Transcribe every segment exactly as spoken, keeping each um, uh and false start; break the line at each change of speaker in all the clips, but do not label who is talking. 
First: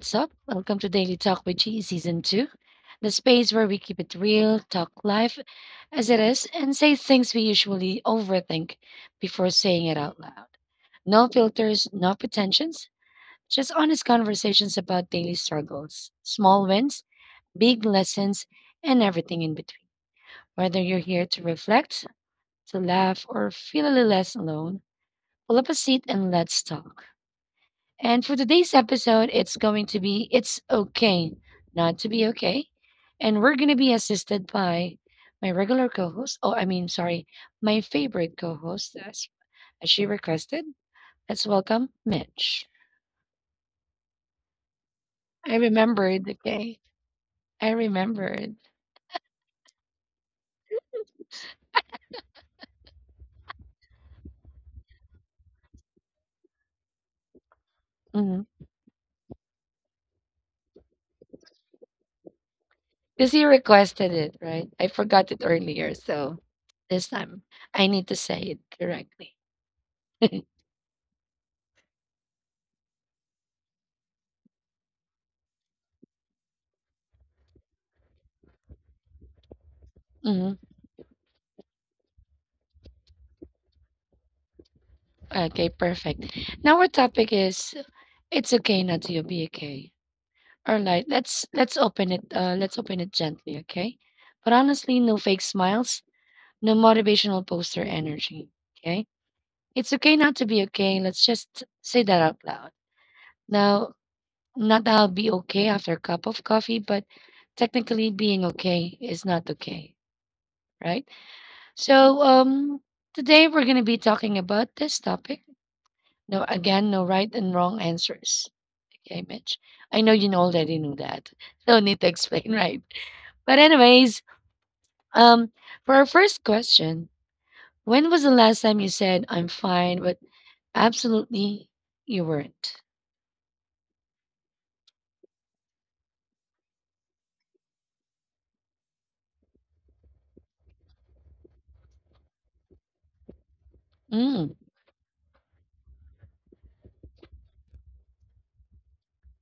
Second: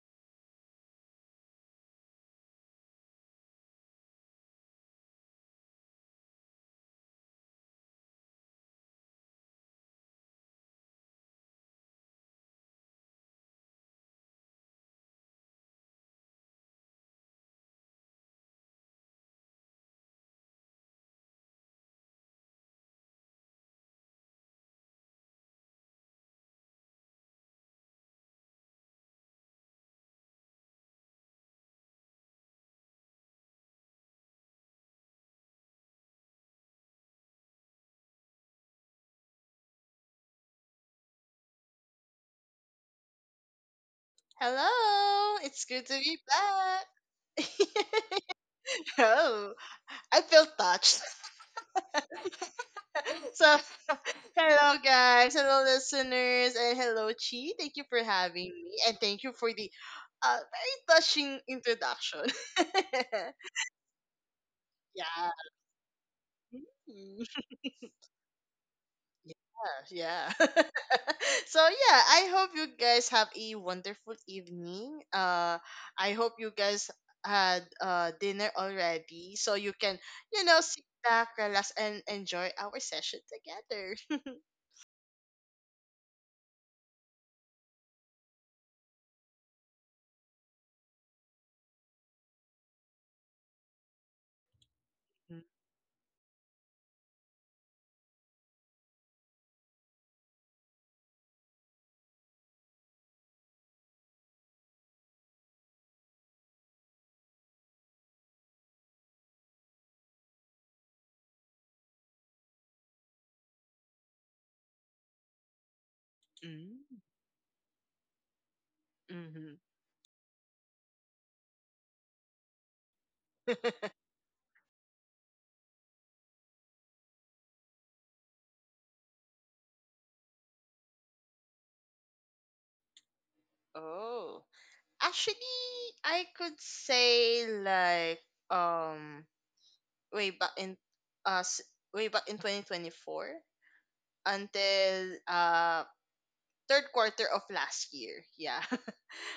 What's up? Welcome to Daily Talk with G Season two, the space where we keep it real, talk life as it is, and say things we usually overthink before saying it out loud. No filters, no pretensions, just honest conversations about daily struggles, small wins, big lessons, and everything in between. Whether you're here to reflect, to laugh, or feel a little less alone, pull up a seat and let's talk. And for today's episode, it's going to be It's Okay Not to Be Okay. And we're going to be assisted by my regular co host. Oh, I mean, sorry, my favorite co host, as, as she requested. Let's welcome Mitch.
Hello,
I
it's good to be
remembered, okay?
back.
I remembered.
oh, I feel touched. So, hello guys, hello listeners, and hello Chi. Thank you for
Because
having me, and thank you for the uh, very touching introduction.
he requested it, right? I forgot
yeah.
it earlier. So this
Mm.
time I need to say it correctly.
Yeah, yeah. So yeah, I hope you guys have a wonderful evening. Uh, I hope you guys had uh dinner already, so you can you
Mhm.
know sit back, relax, and enjoy our session together.
Okay, perfect. Now our topic is it's okay not to be okay. Alright, let's let's open it, uh, let's open it gently, okay? But honestly, no fake smiles, no motivational poster energy, okay? It's okay not to be okay. Let's just say that out loud. Now, not that I'll be okay after a cup of coffee, but technically being okay is not okay, right? So, um, today we're gonna be talking about this topic. No, again,
Mm-hmm.
no right and wrong answers. Okay, Mitch.
Mm-hmm.
I know you know already knew that. No need to explain, right? But anyways, Um, for our first question, when was the last time you said I'm fine, but absolutely you weren't?
oh, actually, I could say like um way back in uh s- way back in twenty twenty four
Mm,
until uh third quarter of last year. Yeah.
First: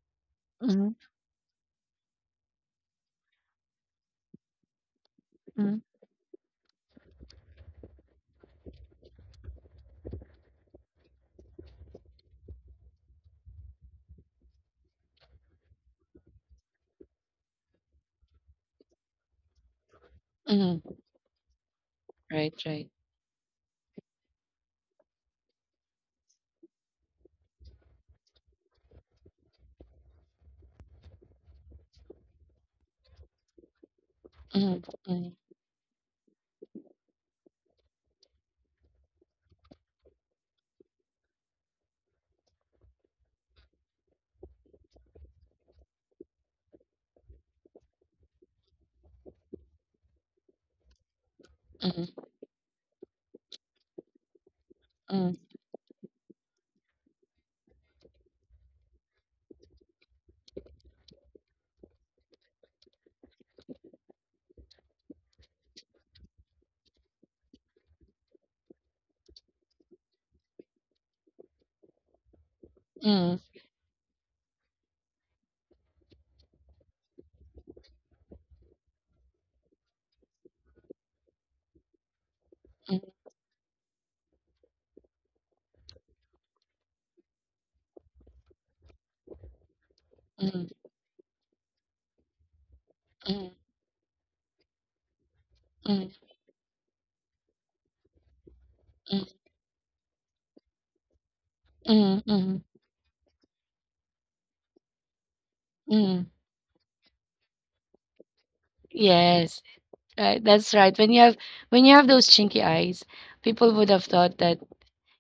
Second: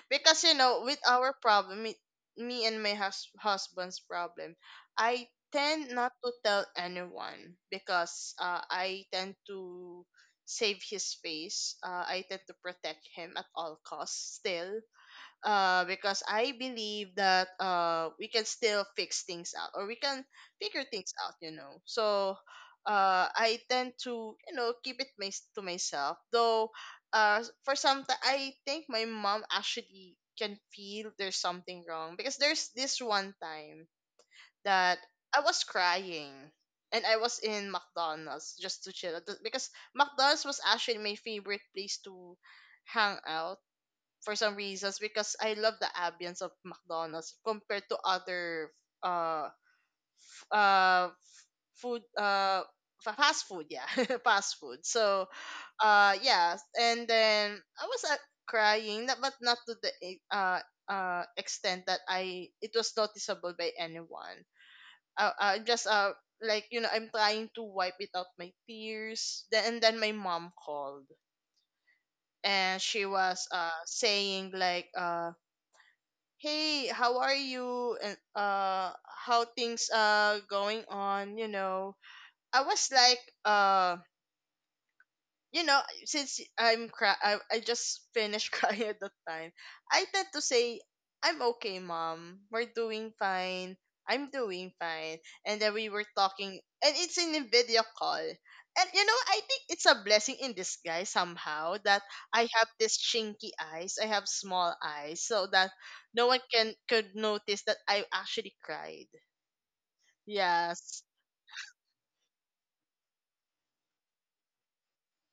because you know
mm,
with our problem me, me and my hus- husband's problem i
mm,
tend not to tell anyone because uh, i tend to save his face, uh, i tend to protect him at all costs. Still, uh, because I believe that uh, we can still fix things out or we can figure
mm.
things out, you know. So
Right, right.
uh, I tend to, you know, keep it my, to myself. Though, uh, for some time, I think my mom actually can feel there's something wrong, because there's this one time
Mm,
that
mm,
I was crying. And I was in McDonald's just to chill, because McDonald's was actually my favorite place to hang out for some reasons, because I love the ambience of McDonald's compared to other uh f- uh food
mm,
uh fa- fast food, yeah. fast food so
mm,
uh yeah. And then I was, uh, crying, not- but not to the e- uh uh extent that I it was noticeable by anyone, uh, uh just uh like, you know I'm trying to wipe it out my tears. Then and then my mom called, and she
mm,
was uh saying like, uh "Hey, how are you? And uh how things are going on, you know i was
mm,
like, um you know, since I'm cry, I, I just finished crying at the time, I tend to
mm,
say, "I'm okay, mom. We're doing
mm,
fine. I'm doing fine." And then we were
mm,
talking, and it's in a video call. And you know,
mm,
I think it's a blessing in disguise somehow that
mm,
I have
mm,
this chinky eyes. I have small eyes, so that no one
mm.
can could notice that I actually cried.
Yes, right. That's
Yes.
right. When you have when you have those chinky eyes, people would have thought that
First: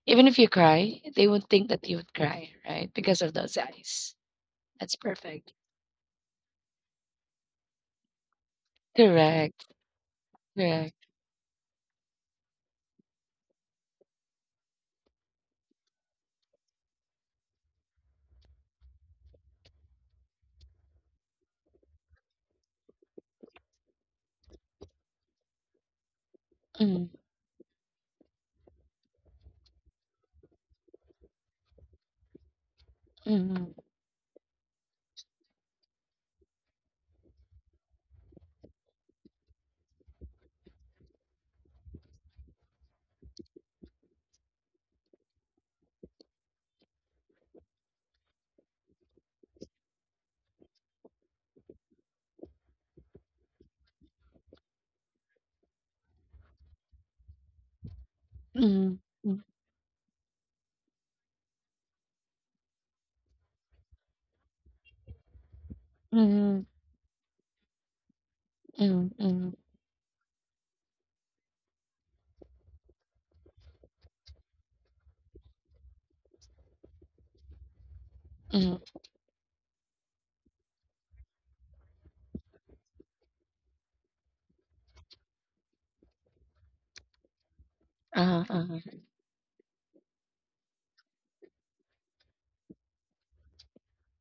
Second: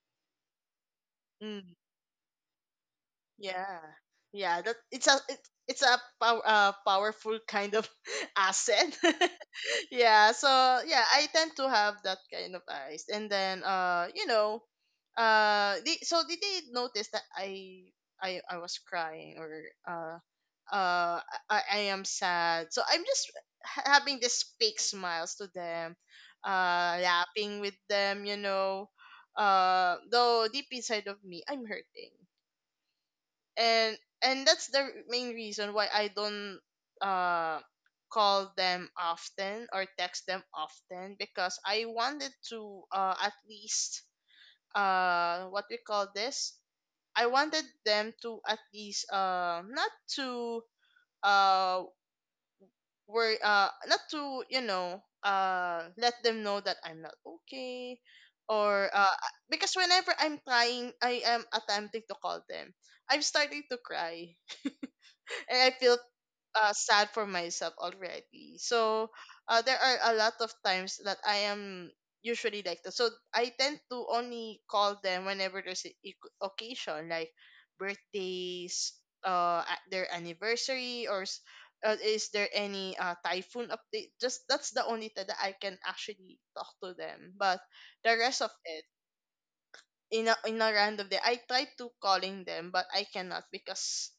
even if you cry, they would
Mm.
think that you would cry, right? Because of those
Yeah.
eyes.
Yeah, that
That's
it's a it,
perfect.
it's a pow- uh, powerful kind of asset.
Correct.
yeah, so
Correct.
yeah, I tend to have that kind of eyes. And then uh, you know, uh they, so did they notice that I I I was crying, or uh uh I, I am sad. So I'm just ha- having this fake smiles to them, uh
Mm-hmm.
laughing with them, you know. Uh though deep inside of me I'm hurting,
Mhm,
and and that's the main reason why I don't uh call them often or text them often, because I wanted to, uh at least, uh what we call this I wanted them to at least, uh not to, uh worry, uh not to, you know uh let them know that I'm not okay, or
mhm,
uh
mm,
because whenever I'm trying I am attempting to call them, I'm starting to cry and I feel,
mhm,
uh, sad for myself already. So,
mhm, mhm,
uh, there are a lot of times that I am usually like that. So I tend to only call them whenever there's an occasion, like
mhm.
birthdays, uh, a- their anniversary, or s- uh, is there any uh, typhoon update? Just that's the only time that I can actually talk to them. But the rest
Uh-huh,
of
uh-huh.
it, in a, in a random day, I try to calling them, but I cannot because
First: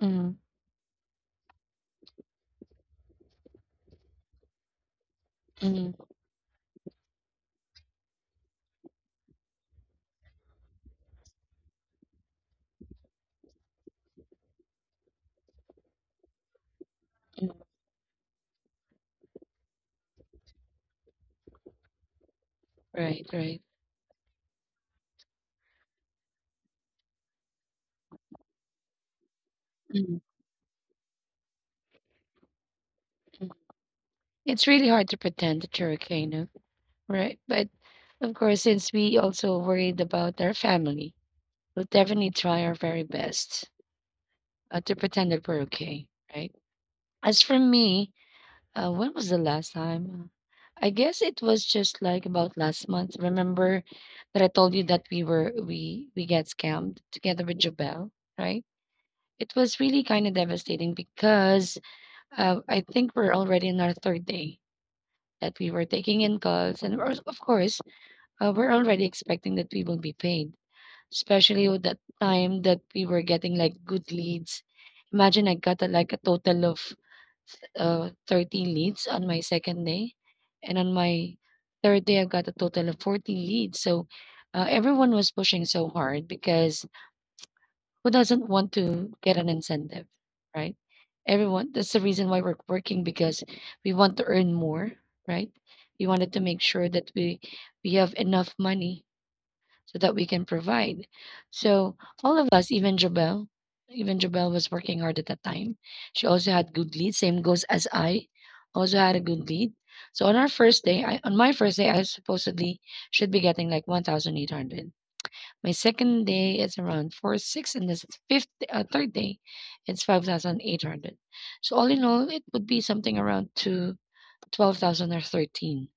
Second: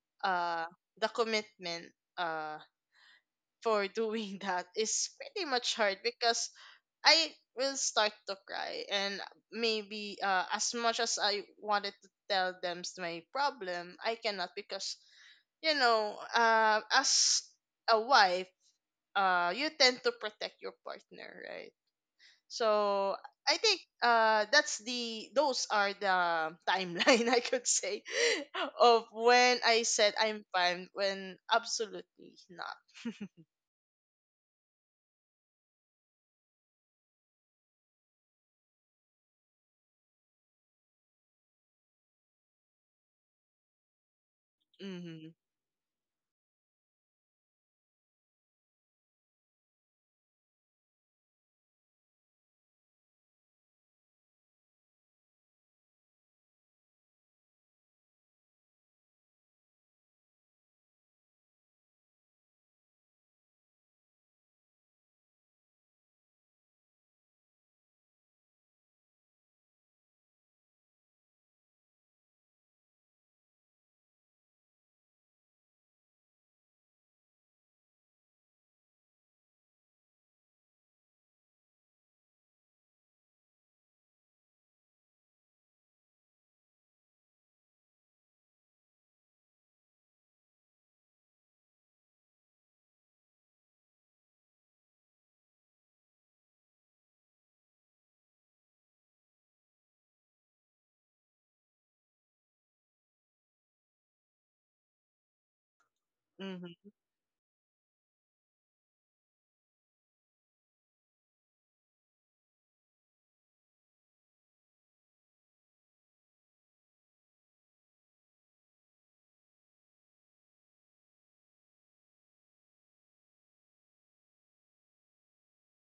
Mhm,
uh the commitment uh for doing that is pretty much
mhm,
hard, because I will start to cry, and maybe, uh, as much as I wanted to tell them my problem, I cannot because, you know uh, as
mhm.
a wife, uh, you tend to protect your partner, right? So
Right, right.
I think, uh, that's the those are the timeline I could say of when I said
Mhm,
I'm fine when absolutely not.
mhm. It's really hard to pretend that you're okay, no? Right. But of course, since we also worried about our family, we'll definitely try our very best uh, to
Mm-hmm.
pretend that we're okay, right? As for me, uh, when was the last time? I guess it was just like about last month. Remember that I told you that we were we we got scammed together with Jobel, right? It was really kind of devastating because uh, I think we're already on our third day that we were taking in calls. And we're- of course, uh, we're already expecting that we will be paid, especially with that time that we were getting like good leads. Imagine I got a, like a total of uh, thirteen leads on my second day. And on my third day, I've got a total of fourteen leads. So uh, everyone was pushing so hard because who doesn't want to get an incentive, right? Everyone, that's the reason why we're working because we want to earn more, right? We wanted to make sure that we we have enough money so that we can provide. So all of us, even Jabel, even Jabel was working hard at that time. She also had
Mm-hmm.
good lead. Same goes as I, also had a good lead. So on our first day, I, on my first day, I supposedly should be getting like one thousand eight hundred. My second day is around four six, and this fifth, uh, third day, it's five thousand eight hundred. So all in all, it would be something around to twelve thousand or thirteen thousand,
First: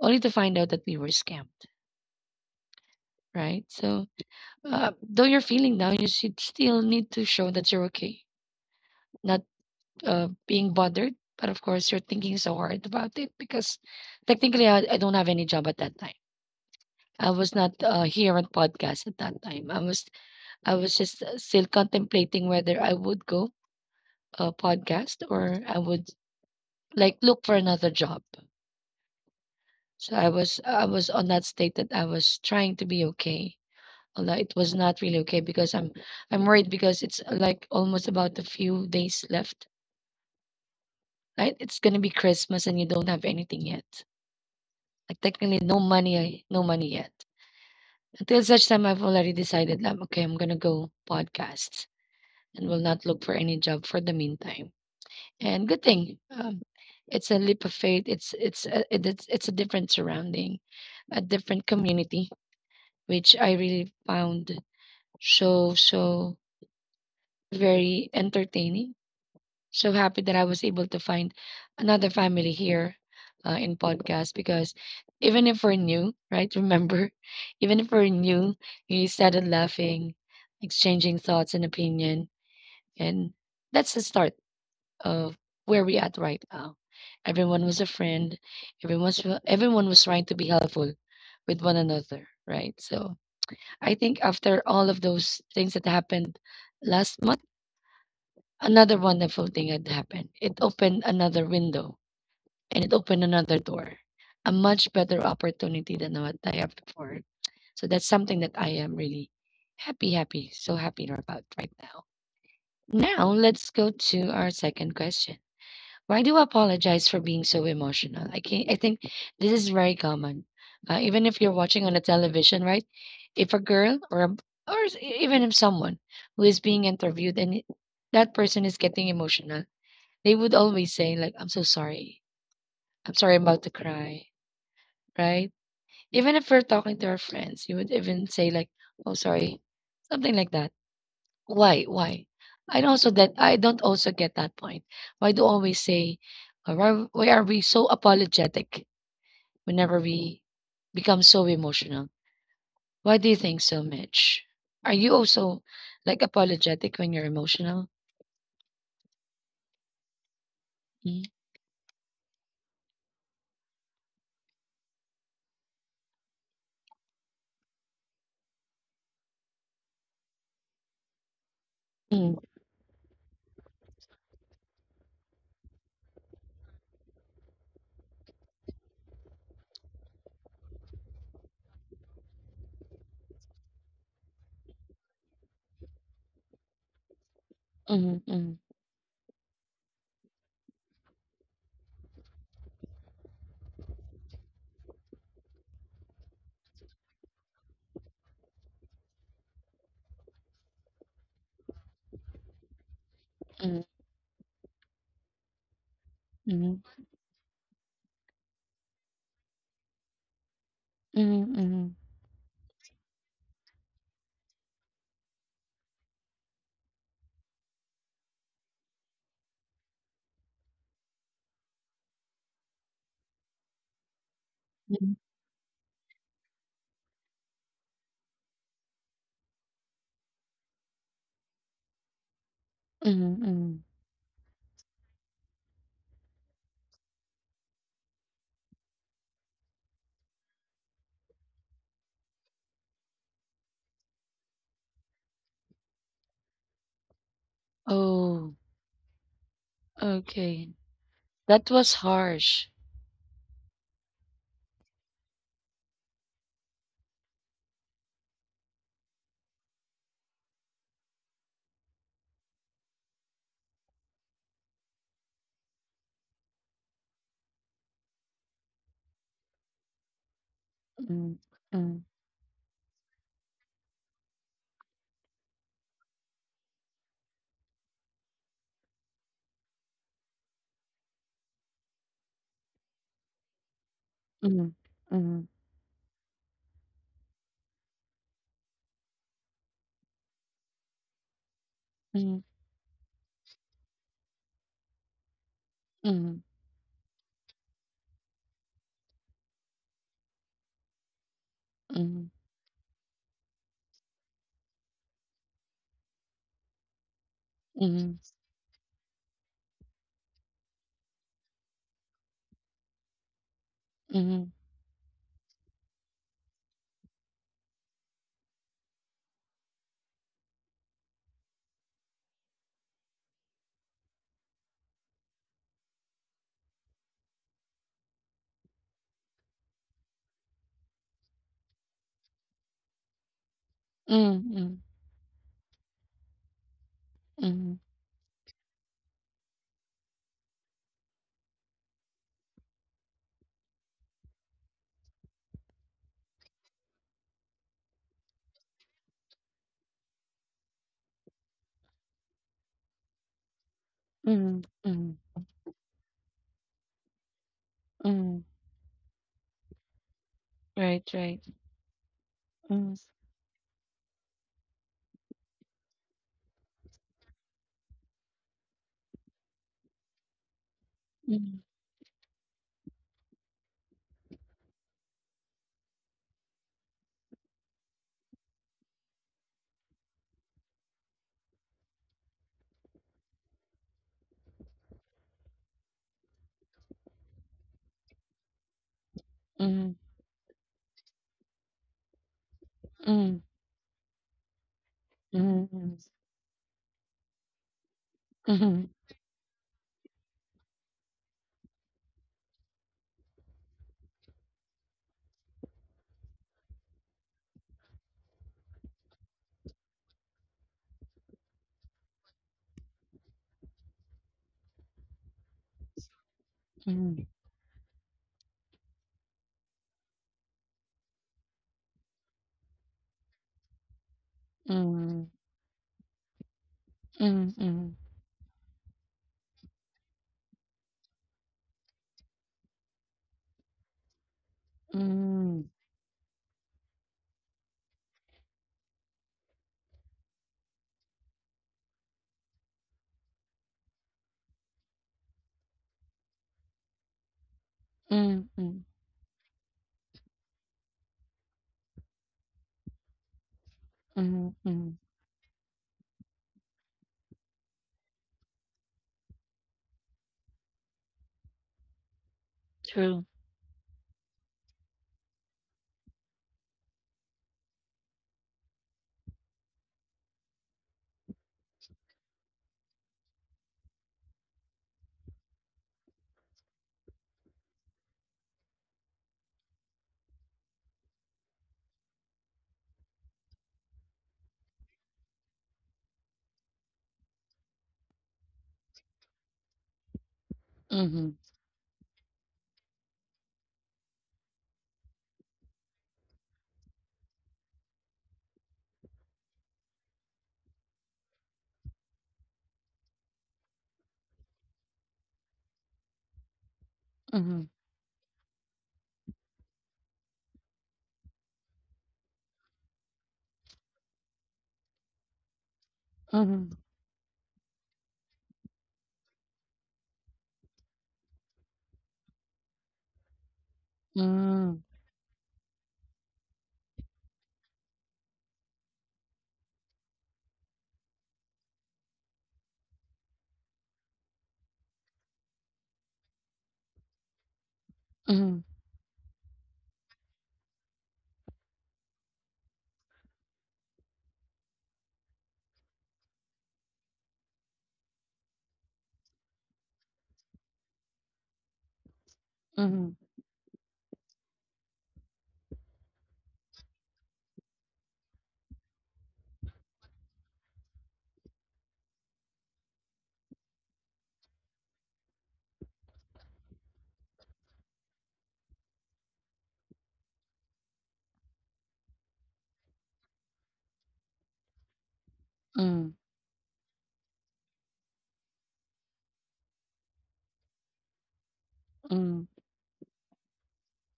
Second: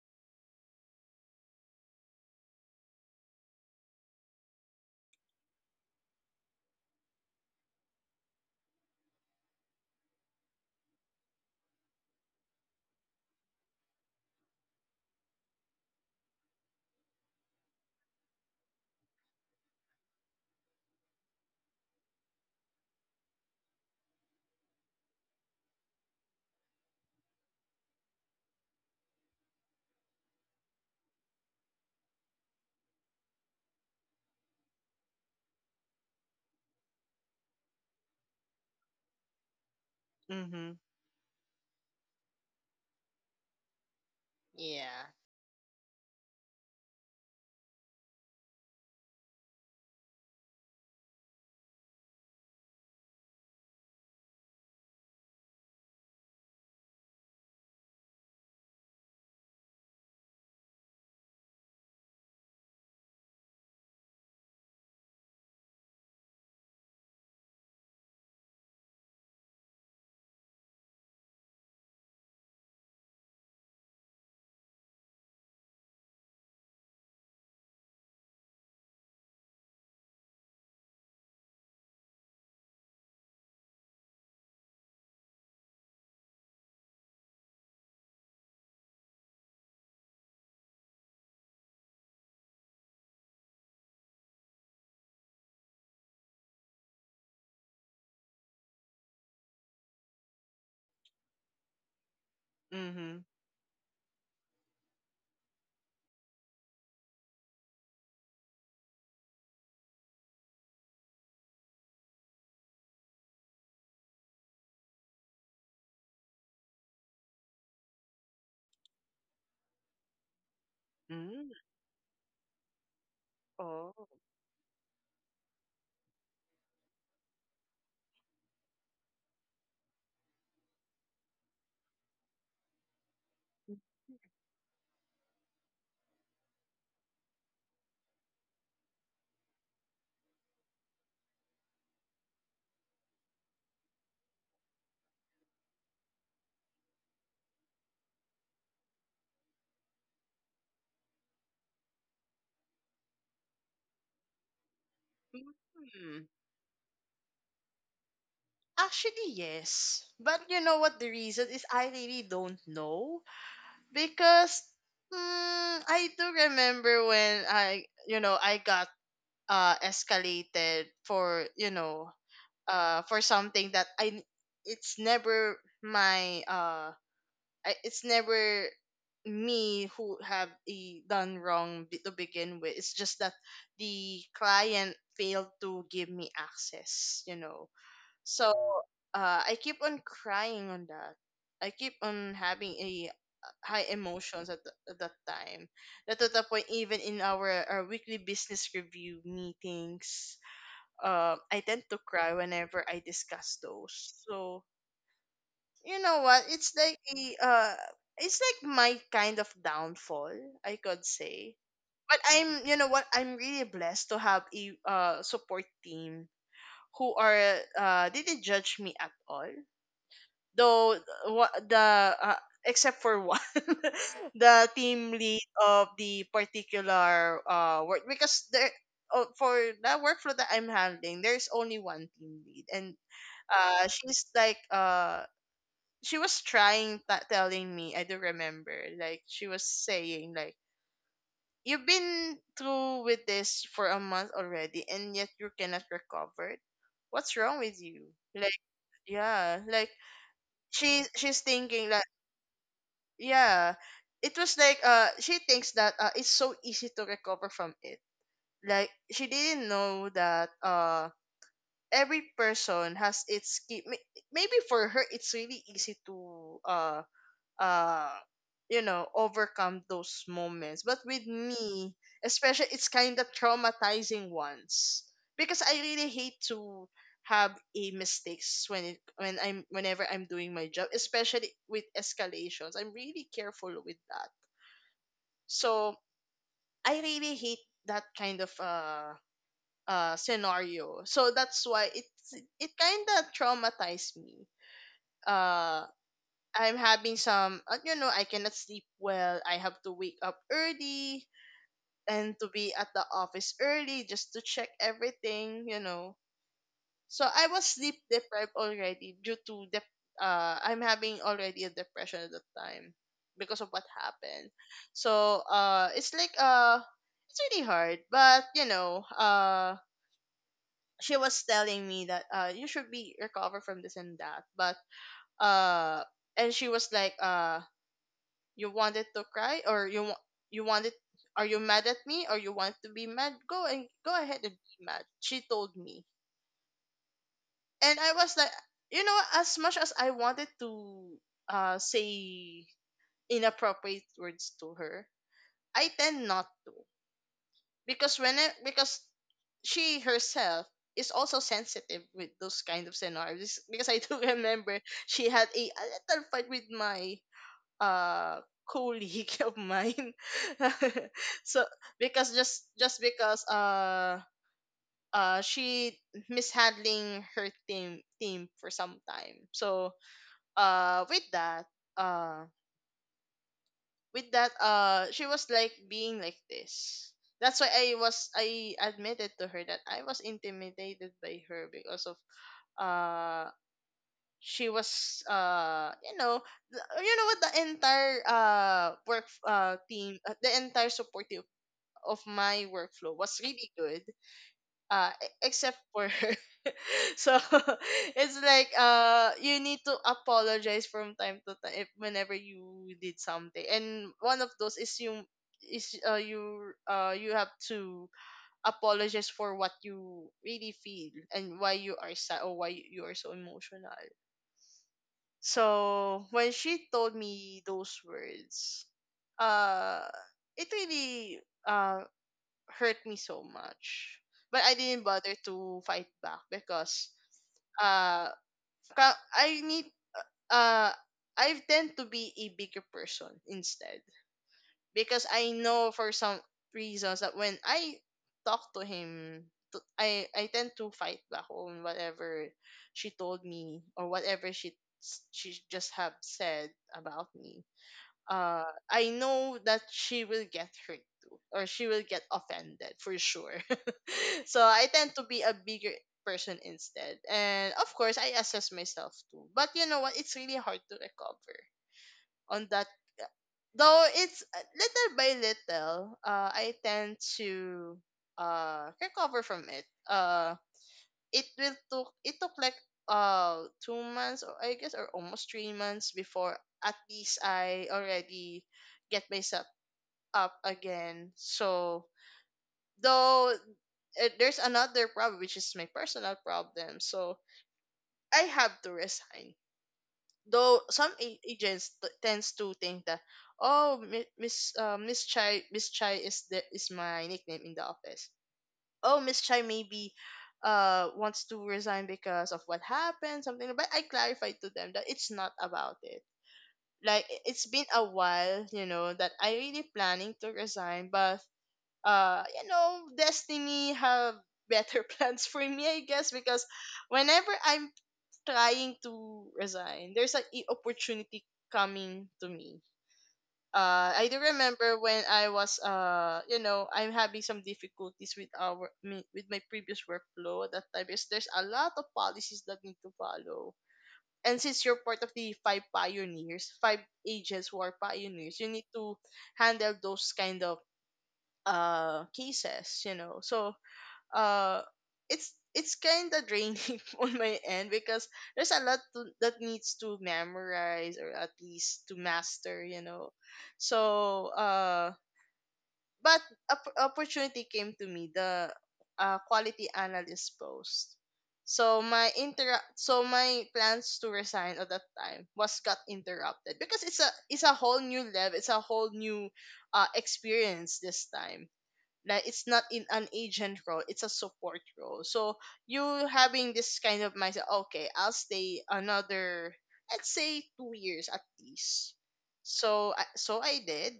only to find out that we were scammed, right? So uh, though you're feeling down, you should still need to show that you're okay, not uh, being bothered. But of course, you're thinking so hard about it because technically, I, I don't have any job at that time. I was not uh, here on podcast at that time. I was I was just uh, still contemplating whether I would go a podcast or I would like look for another job. So I was I was on that state that I was trying to be okay. Although it was not really okay because I'm I'm worried because it's uh, like almost about a few days left.
mm-hmm.
Right? It's gonna be Christmas and you don't have anything yet.
Yeah.
Like technically no money no money yet. Until such time I've already decided that okay, I'm gonna go podcasts and will not look for any job for the meantime. And good thing um, it's a leap of faith. It's it's a, it- it's it's a different surrounding, a different community, which I really found so so very entertaining. So happy that I was able to find another family here, uh, in podcast. Because even if we're new, right? Remember, even if we're new, we started laughing, exchanging thoughts and opinion, and that's the start of where we at right now. Everyone was a friend. Everyone's everyone was trying to be helpful with one another, right? So I think after all of those things that happened last month, another wonderful thing had happened. It opened another window and it
Mm-hmm.
opened another door, a much better opportunity than what I have before. So that's something that I am really happy, happy, so happy about right now. Now let's go to our second question. Why do you apologize for being so emotional? I can I think this is very common. Uh, even if
Mm.
you're watching on a television, right? If a
Oh.
girl or a, or s- e- Even if someone who is being interviewed and it- that person is getting emotional, they would always say like, "I'm so sorry. I'm sorry. I'm about to cry." Right? Even if we're talking to our friends, you would even say like, "Oh, sorry," something like that. Why? Why? I don't also that I don't also get that point. Why do always say uh, why, why are we so apologetic whenever we become so emotional? Why do you think so, Mitch? Are you also
Hmm.
like apologetic when you're emotional?
Actually, yes. But you know what the
Mm,
reason is? I really don't know, because mm, I do remember when I, you know, I got uh escalated for, you know,
mm,
uh for something that I it's never my uh I, it's never me who have a done wrong, be- to begin with. It's just that the client failed to give me access, you know.
mm,
So,
mm,
uh, I keep on crying on that. I keep on having a, uh, high emotions at, the, at that time, that to the point, even in our, our weekly business review meetings, uh, I tend to cry whenever I discuss
mm,
those. So you know what, it's
mm,
like a uh it's like my kind of downfall, i could
mm,
say.
mm,
But, I'm you know what I'm really blessed to have a uh support team who are uh didn't judge me at all, though uh, what the uh, except for one. The team
mm,
lead of the particular uh work, because there uh, for the workflow that i'm handling, there's only one team lead. And
mm, mm.
uh she's like uh she was trying t- telling me, i do remember, like she was saying like, "You've been through with this for a month already, and yet you cannot recover it. What's wrong with you?" Like,
Oh,
yeah, like
okay.
she she's
That
thinking
was
that.
harsh.
Yeah, it was like, uh she thinks that, uh, it's so easy to recover from it. Like, she didn't know that, uh every person has its key. May- maybe for her it's really easy to, uh uh you know overcome those moments, but with
Mm,
me,
mm,
especially, it's kind of traumatizing ones, because i really hate to have a mistakes when it when I'm whenever i'm doing my job, especially with escalations. I'm really careful with that.
mm, mm,
So i really hate that kind of, uh uh scenario, so that's why it's
mm,
it kind of traumatized me. Uh.
mm,
I'm having some, uh, you know, I cannot sleep well. I have to wake up early
mm,
and to be at the office early just to check everything, you know. So I was
mm,
sleep
mm,
deprived already, due to the, uh, I'm having already a depression at the time because of what happened.
mm,
So, uh, it's like, uh, it's really hard, but you know, uh, she was telling me that, uh, you should be recover from this and that, but, uh, and she was like, uh, you wanted to cry, or you wa- you wanted, are you mad at me, or you want to be mad? Go and go ahead
Mm,
and be
mm,
mad, she told me.
mm,
And I was like, you know, as much as I wanted to uh say inappropriate words to her, I tend not to. Because when I, because she herself is also sensitive with those kind of scenarios, because I do
mm,
remember
mm.
she had a, a little fight with my
mm.
uh colleague of mine.
Right, right.
So, because just
Mm,
just because uh uh she mishandling her team team for some time. So, uh with
mm,
that uh with that uh she was like being like this. That's why i was i admitted to her that i was intimidated by her, because of, uh she was uh you know th- you know what the entire uh work uh
mm,
team uh, the entire support team of my workflow was
mm,
really good, uh e- except
mm,
for her. So it's like,
mm,
uh you need to apologize from time to time. If, Whenever you did something, and one of those is you is uh you uh you have to apologize for what you really feel and why you are sad or why you are so emotional. So when she told
mhm,
me those words, uh, it really uh hurt me so much. But I didn't
mm,
bother to fight back, because
mm, mm,
uh ka- I need uh I tend to be a bigger person instead, because I
mm,
know for some reasons that when I talk to him, to- I I tend to fight back on whatever she told me, or whatever she she just have said about me.
mm, mm,
Uh,
mm,
I know that she will get hurt too, or she will get offended for sure.
mm,
So I
mm.
tend to be a bigger person instead, and of course I assess myself too. But you know what? It's really hard to recover on that.
True.
Though it's uh, little by little, uh I tend to uh recover from it. uh it will took It took like uh two months, or I guess, or almost three months before at least I already get myself up again. So though uh, there's another problem, which is my personal problem, so I have to resign, though some
Mhm,
a- agents t- tends to think that, oh, Mi- miss uh, miss chai miss chai is the — is my nickname in the office — oh, miss chai maybe uh wants to resign because of what happened, something like. But I clarified to them that it's not about it. Like i- it's
mhm,
been a while, you know, that I really planning to resign. But uh you know, destiny have better plans for me, I guess, because
mhm,
whenever I'm trying to resign, there's an e- opportunity coming to me. Uh, I do
mm,
remember when I was, uh, you know, I'm having some difficulties with our me- with my previous workflow at that time, because there's a lot of policies that need to follow. And since you're part of the five pioneers, five agents who are pioneers,
mhm,
you need to handle those kind of uh cases, you know. So uh it's it's kind of draining on my end because there's a lot to, that needs to memorize, or at least to master, you
mhm,
know. So uh but opp- opportunity came to me, the uh, quality analyst post. So my inter so my plans to resign at that time was got interrupted because it's a it's a whole new level, it's a whole new uh experience this time. Like it's not in an agent role, it's a support role. So you
mm,
having this kind of mindset, okay, I'll stay another, let's say, two years at least.
mm, mm,
So I- so I did.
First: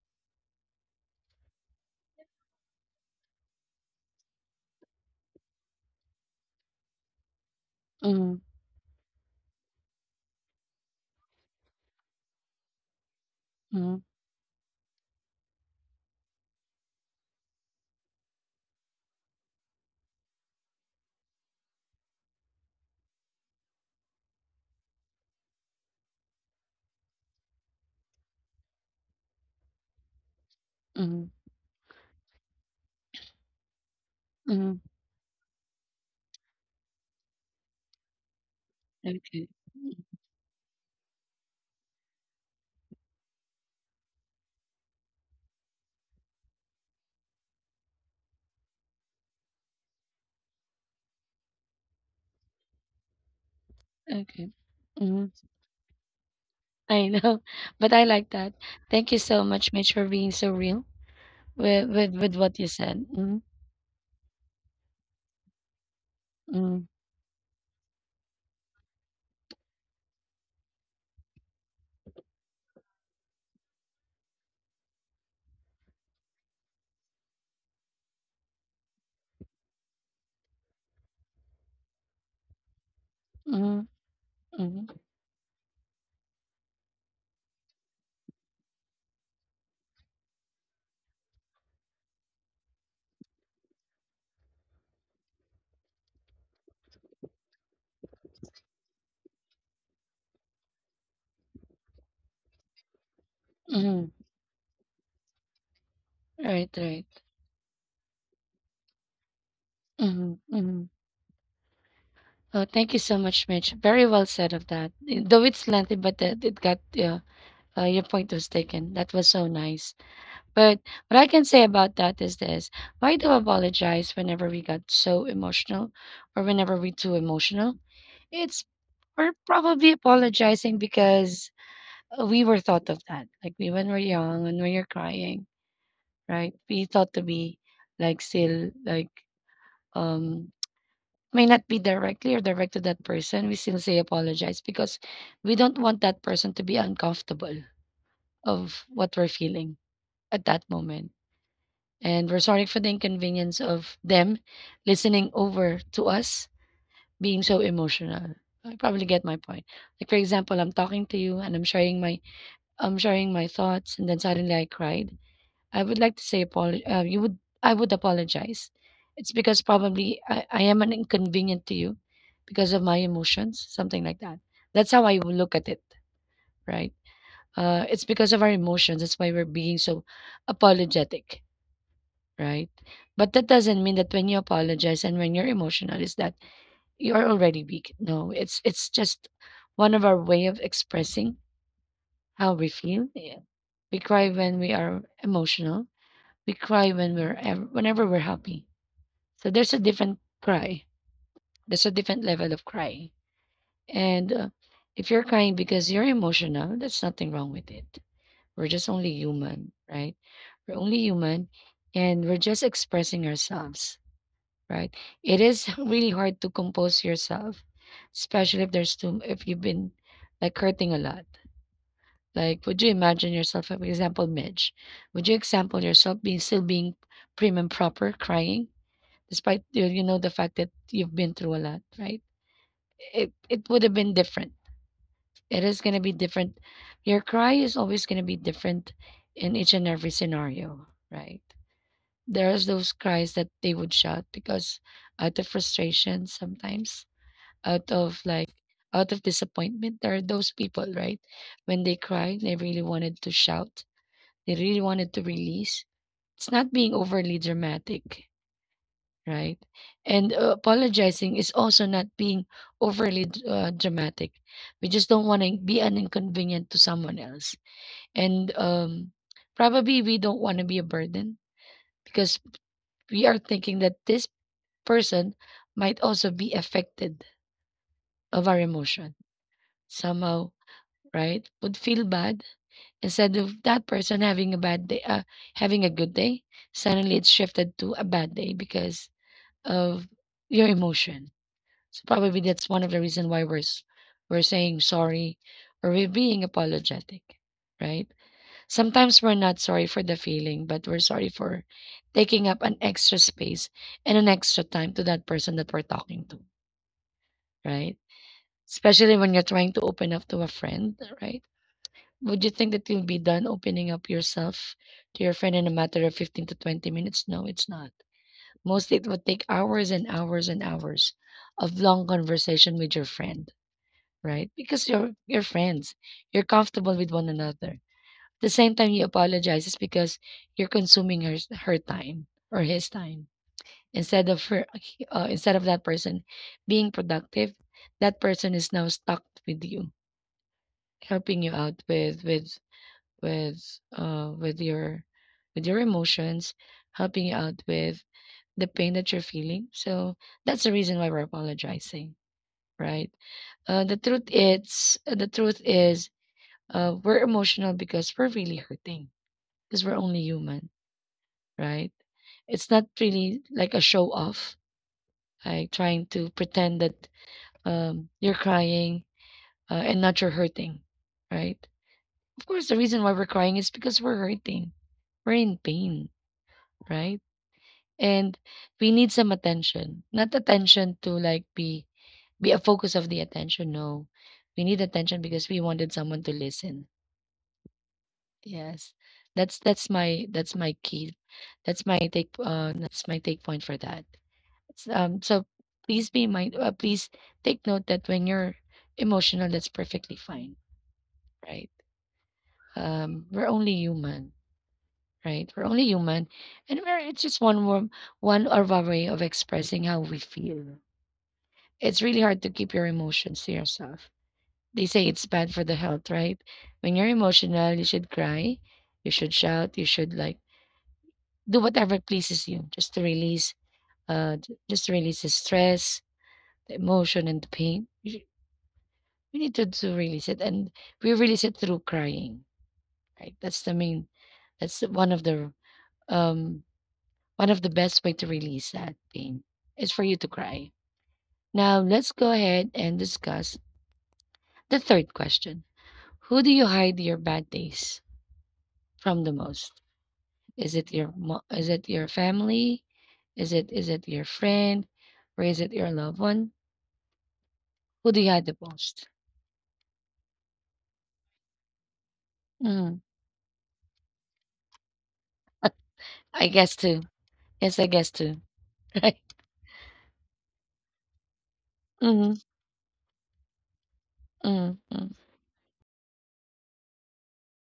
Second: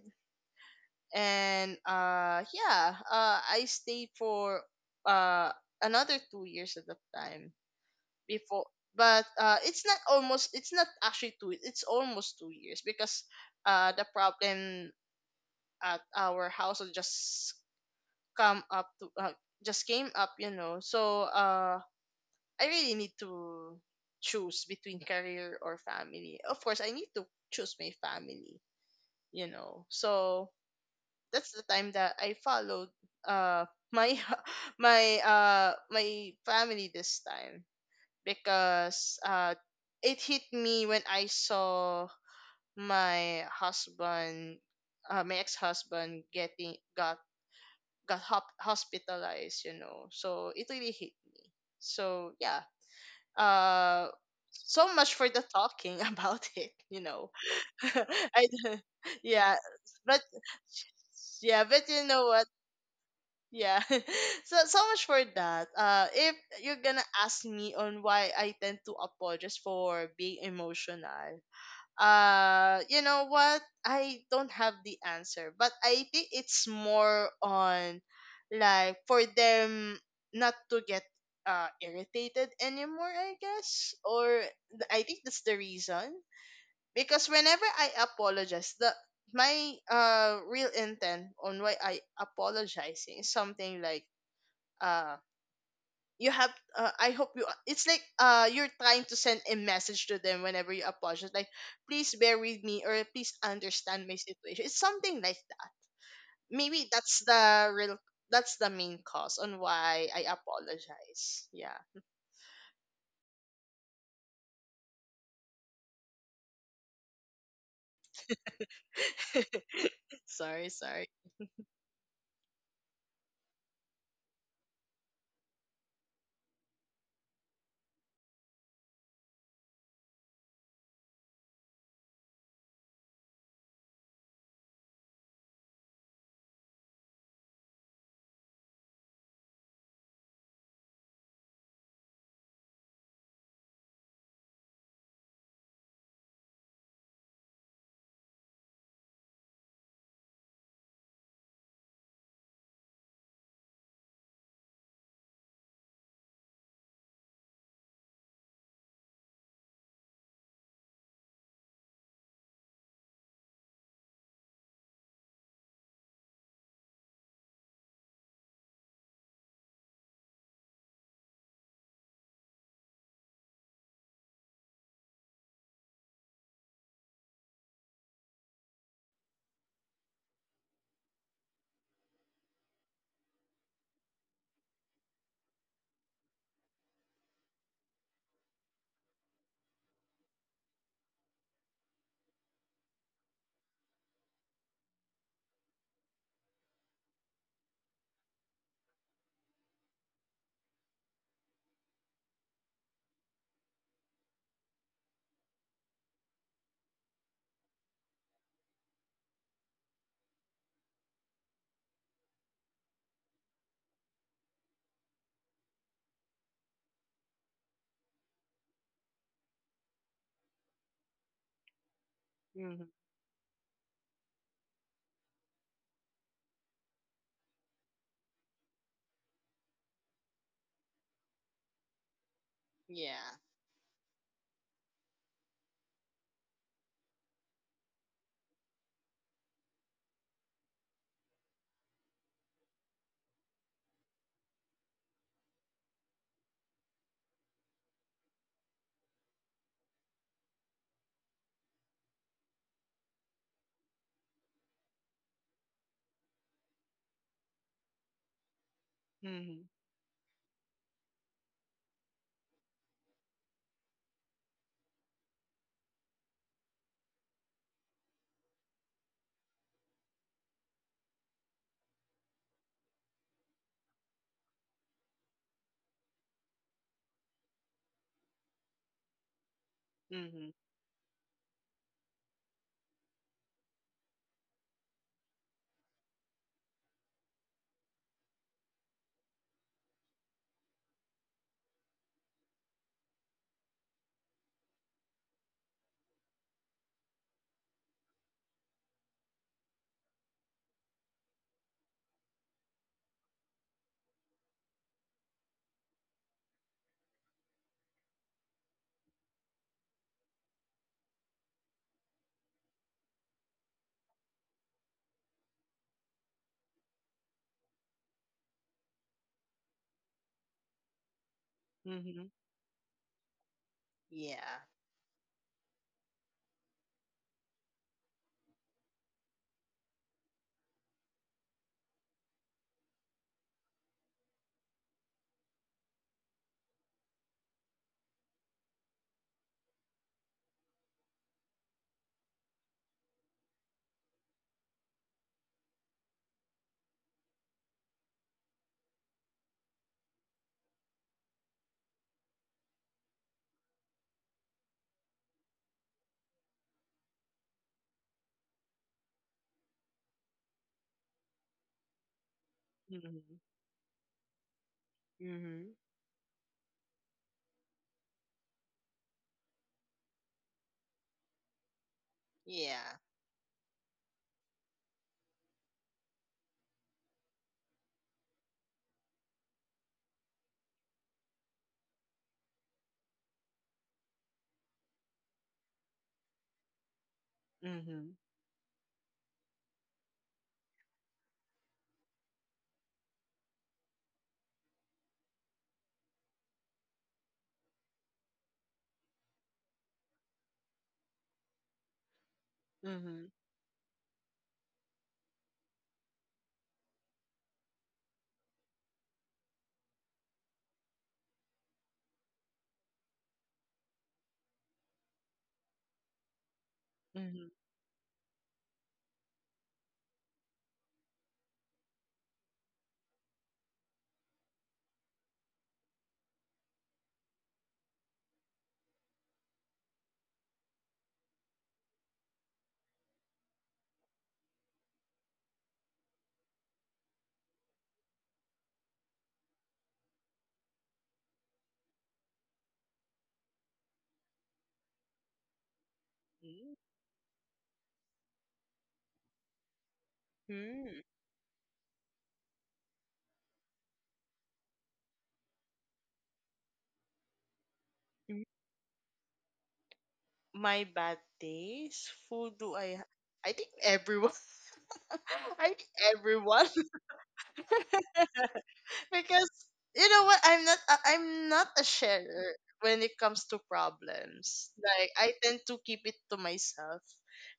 And uh yeah, uh I stayed for uh another two years at the time
mm,
before. But uh it's not almost — it's not actually two, it's almost two years, because uh the problem at our house was just come up to uh, just came up, you know. So uh I really need to choose between career or family. Of course, I need to choose my family, you know. So
mm,
that's the time that I followed uh my
Hmm.
my uh my family this time. Because uh
Okay.
it hit me when I saw my husband, uh, my ex-husband, getting got got hop- hospitalized, you know. So it really hit me. So yeah. Uh
Okay.
so much
Mhm.
for the talking about it, you
I
know.
know, but I like
I
that.
d-
Thank you so
yeah,
much, Mitch, for
but
being so real.
yeah, but
With
you
with
know
with
what?
what you said. mm
Yeah. So, so much for that. Uh if you're
Mhm,
going to ask me on why I tend to apologize for being emotional, uh you know what, I don't have the answer, but I think it's more on, like, for them not to get uh irritated anymore, I
mhm,
guess. Or th-
mhm,
I think that's the reason. Because whenever I apologize, the — my uh real intent on why I apologizing is something like, uh, you have uh, I hope you — it's like uh you're trying to send a message to them whenever you apologize, like, please bear with me, or please
mm
understand my
mhm.
situation, it's something like that.
Right,
Maybe
right.
that's the real — that's the main cause on why
mm
I
Mhm, mm mhm.
apologize, yeah.
Oh, thank you so much, Mitch. Very well said of that. Eh, though it's lengthy, but it, it got uh, uh, your point was taken. That was so nice.
Sorry,
But
sorry.
what I can say about that is this: Why do I apologize whenever we got so emotional, or whenever we too emotional? It's we're probably apologizing because uh, we were thought of that. Like we when we're young and when you're crying, right? We thought to be like still like um may not be directly or direct to that person. We still say apologize because we don't want that person to be uncomfortable of what we're feeling at that moment. And we're sorry for the inconvenience of them listening over to us being so emotional. I probably get my point. Like for example, I'm talking to you and I'm sharing my I'm sharing my thoughts and then suddenly I cried. I would like to say apol- uh, you would I would apologize. It's because probably I, I am an inconvenient to you because of my emotions, something like that. That's how I would look at it, right? Uh, it's because of our emotions. That's why we're being so apologetic, right? But that doesn't mean that when you apologize and when you're emotional is that you're already weak. No, it's it's just one of our way of expressing how we feel. Yeah. We cry when we are emotional, we cry when we're ever, whenever we're happy. So there's a different cry. There's a different level of crying. And uh, if you're crying because you're emotional, there's nothing wrong with it. We're just only human, right? We're only human and we're just expressing ourselves, right? It is really hard to compose yourself, especially if there's too if you've been like hurting a lot. Like, would
Hmm.
you imagine yourself, for example, Midge? Would you example yourself being still being prim and proper, crying? despite the- you know the fact that you've been through a lot, right? It
Yeah.
it would have been different. It is gonna be different. Your cry is always gonna be different in each and every scenario, right? There's those cries that they would shout because out of frustration sometimes, out of like out of disappointment, there are those people, right? When they cry, they really wanted to shout. They really wanted to release. It's not being overly dramatic, right?
Hmm.
And uh, Apologizing is also not being overly d- uh, dramatic. We just don't want to be an inconvenience to someone else. And um, probably we don't want to be a burden because we are thinking that this person might also be affected of our emotion somehow,
Hmm.
right? Would feel bad instead of that person having a bad day, uh, having a good day. Suddenly it's shifted to a bad day because of your emotion. So probably that's one of the reason why we're s- we're saying sorry or we're being apologetic, right? Sometimes we're not sorry for the feeling, but we're sorry for taking up an extra space and an extra time to that person that we're talking to, right? Especially when you're trying to open up to a friend, right? Would you think that you'll be done opening up yourself to your friend in a matter of fifteen to twenty minutes? No, it's not. Mostly it would take hours and hours and hours of long
Hmm.
conversation with your friend, right?
Yeah.
Because you're you're friends. You're comfortable with one another. At the same time, he apologizes because you're consuming her her time or his time instead of her uh, instead of that person being productive. That person is now stuck with you, helping you out with with with uh with your with your emotions, helping you out with the pain that you're feeling. So that's the reason why we're apologizing, right? Uh, the truth it's the truth is uh, we're emotional because we're really hurting because we're only human, right? It's not
Hmm.
really like a show off, like
Hmm.
trying to pretend that um, you're crying uh, and not you're hurting, right? Of course, the
Yeah.
reason why we're crying is because we're hurting, we're in pain, right? And we need some attention, not attention to like be be a focus of the attention. No, we need attention because we wanted someone to listen.
Hmm.
Yes. That's that's my that's my key. That's my take uh that's my take point for that. S- Um so please be mind uh, please take note that when you're emotional, that's perfectly fine, right? Um
Hmm.
we're only human, right? We're only human and we're it's just one more one of our way of expressing how we feel. It's really hard to keep your emotions to yourself. They say it's bad for the health, right? When you're emotional, you should cry, you should shout, you should like do whatever pleases you just to release uh j- just to release the stress, the emotion, and the pain. You, sh- need to, to release it, and we release it through crying, right. that's the main that's one of the um One of the best way to release that pain is for you to cry. Now let's go ahead and discuss the third question: who do you
Hmm.
hide your bad days from the most? Is it
Hmm.
your mo- is it your family? Is it is it your friend? Or is it your loved one? Who do you hide the most?
My bad days, who do
Mm,
I? Ha- I think everyone. I think
I
everyone.
guess too. Yes, I guess too. Right?
Because you know what, I'm not — I- I'm not a
Mhm,
sharer when it comes to problems.
mhm, mm,
Like, I tend to keep it to myself,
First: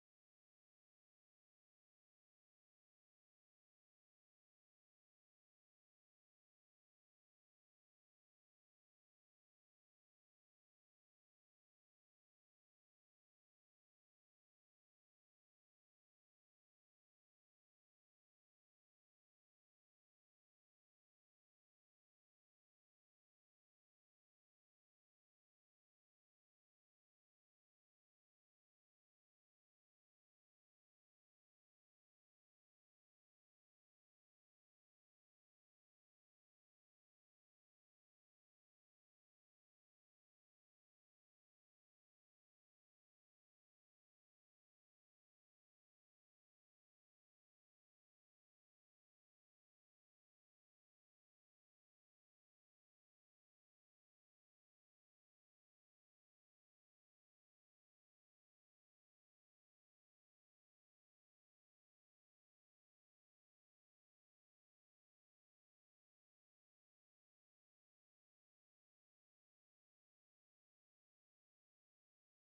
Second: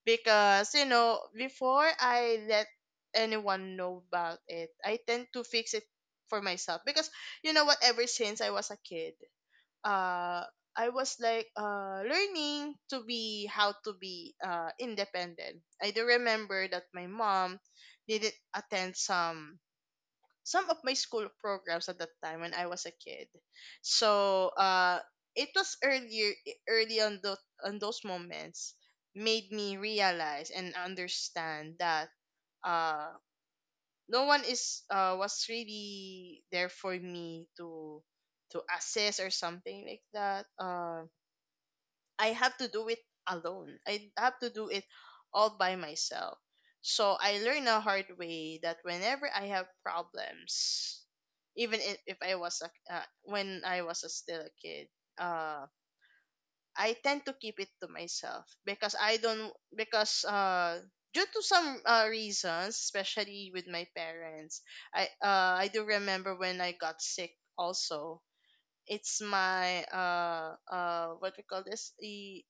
because you know, before I let anyone know about it, I tend to fix it for myself. Because you know what, ever since I was a kid, uh I was like uh learning to be how to be uh independent. I do remember that my mom didn't attend some — some of my school programs at that time when I was a kid. So uh it was earlier, early on the — on those moments made me realize and understand that uh no one is — uh was really there for me to — to assess or something like that. uh. I have to do it alone. I have to do it all by myself. So I learned a hard way that whenever I have problems, even if — if I was a, uh, when I was a still a kid, uh, I tend to keep it to myself. Because I don't — because uh due to some uh, reasons, especially with my parents, I uh I do remember when I got sick also. It's my uh uh what we call this, the —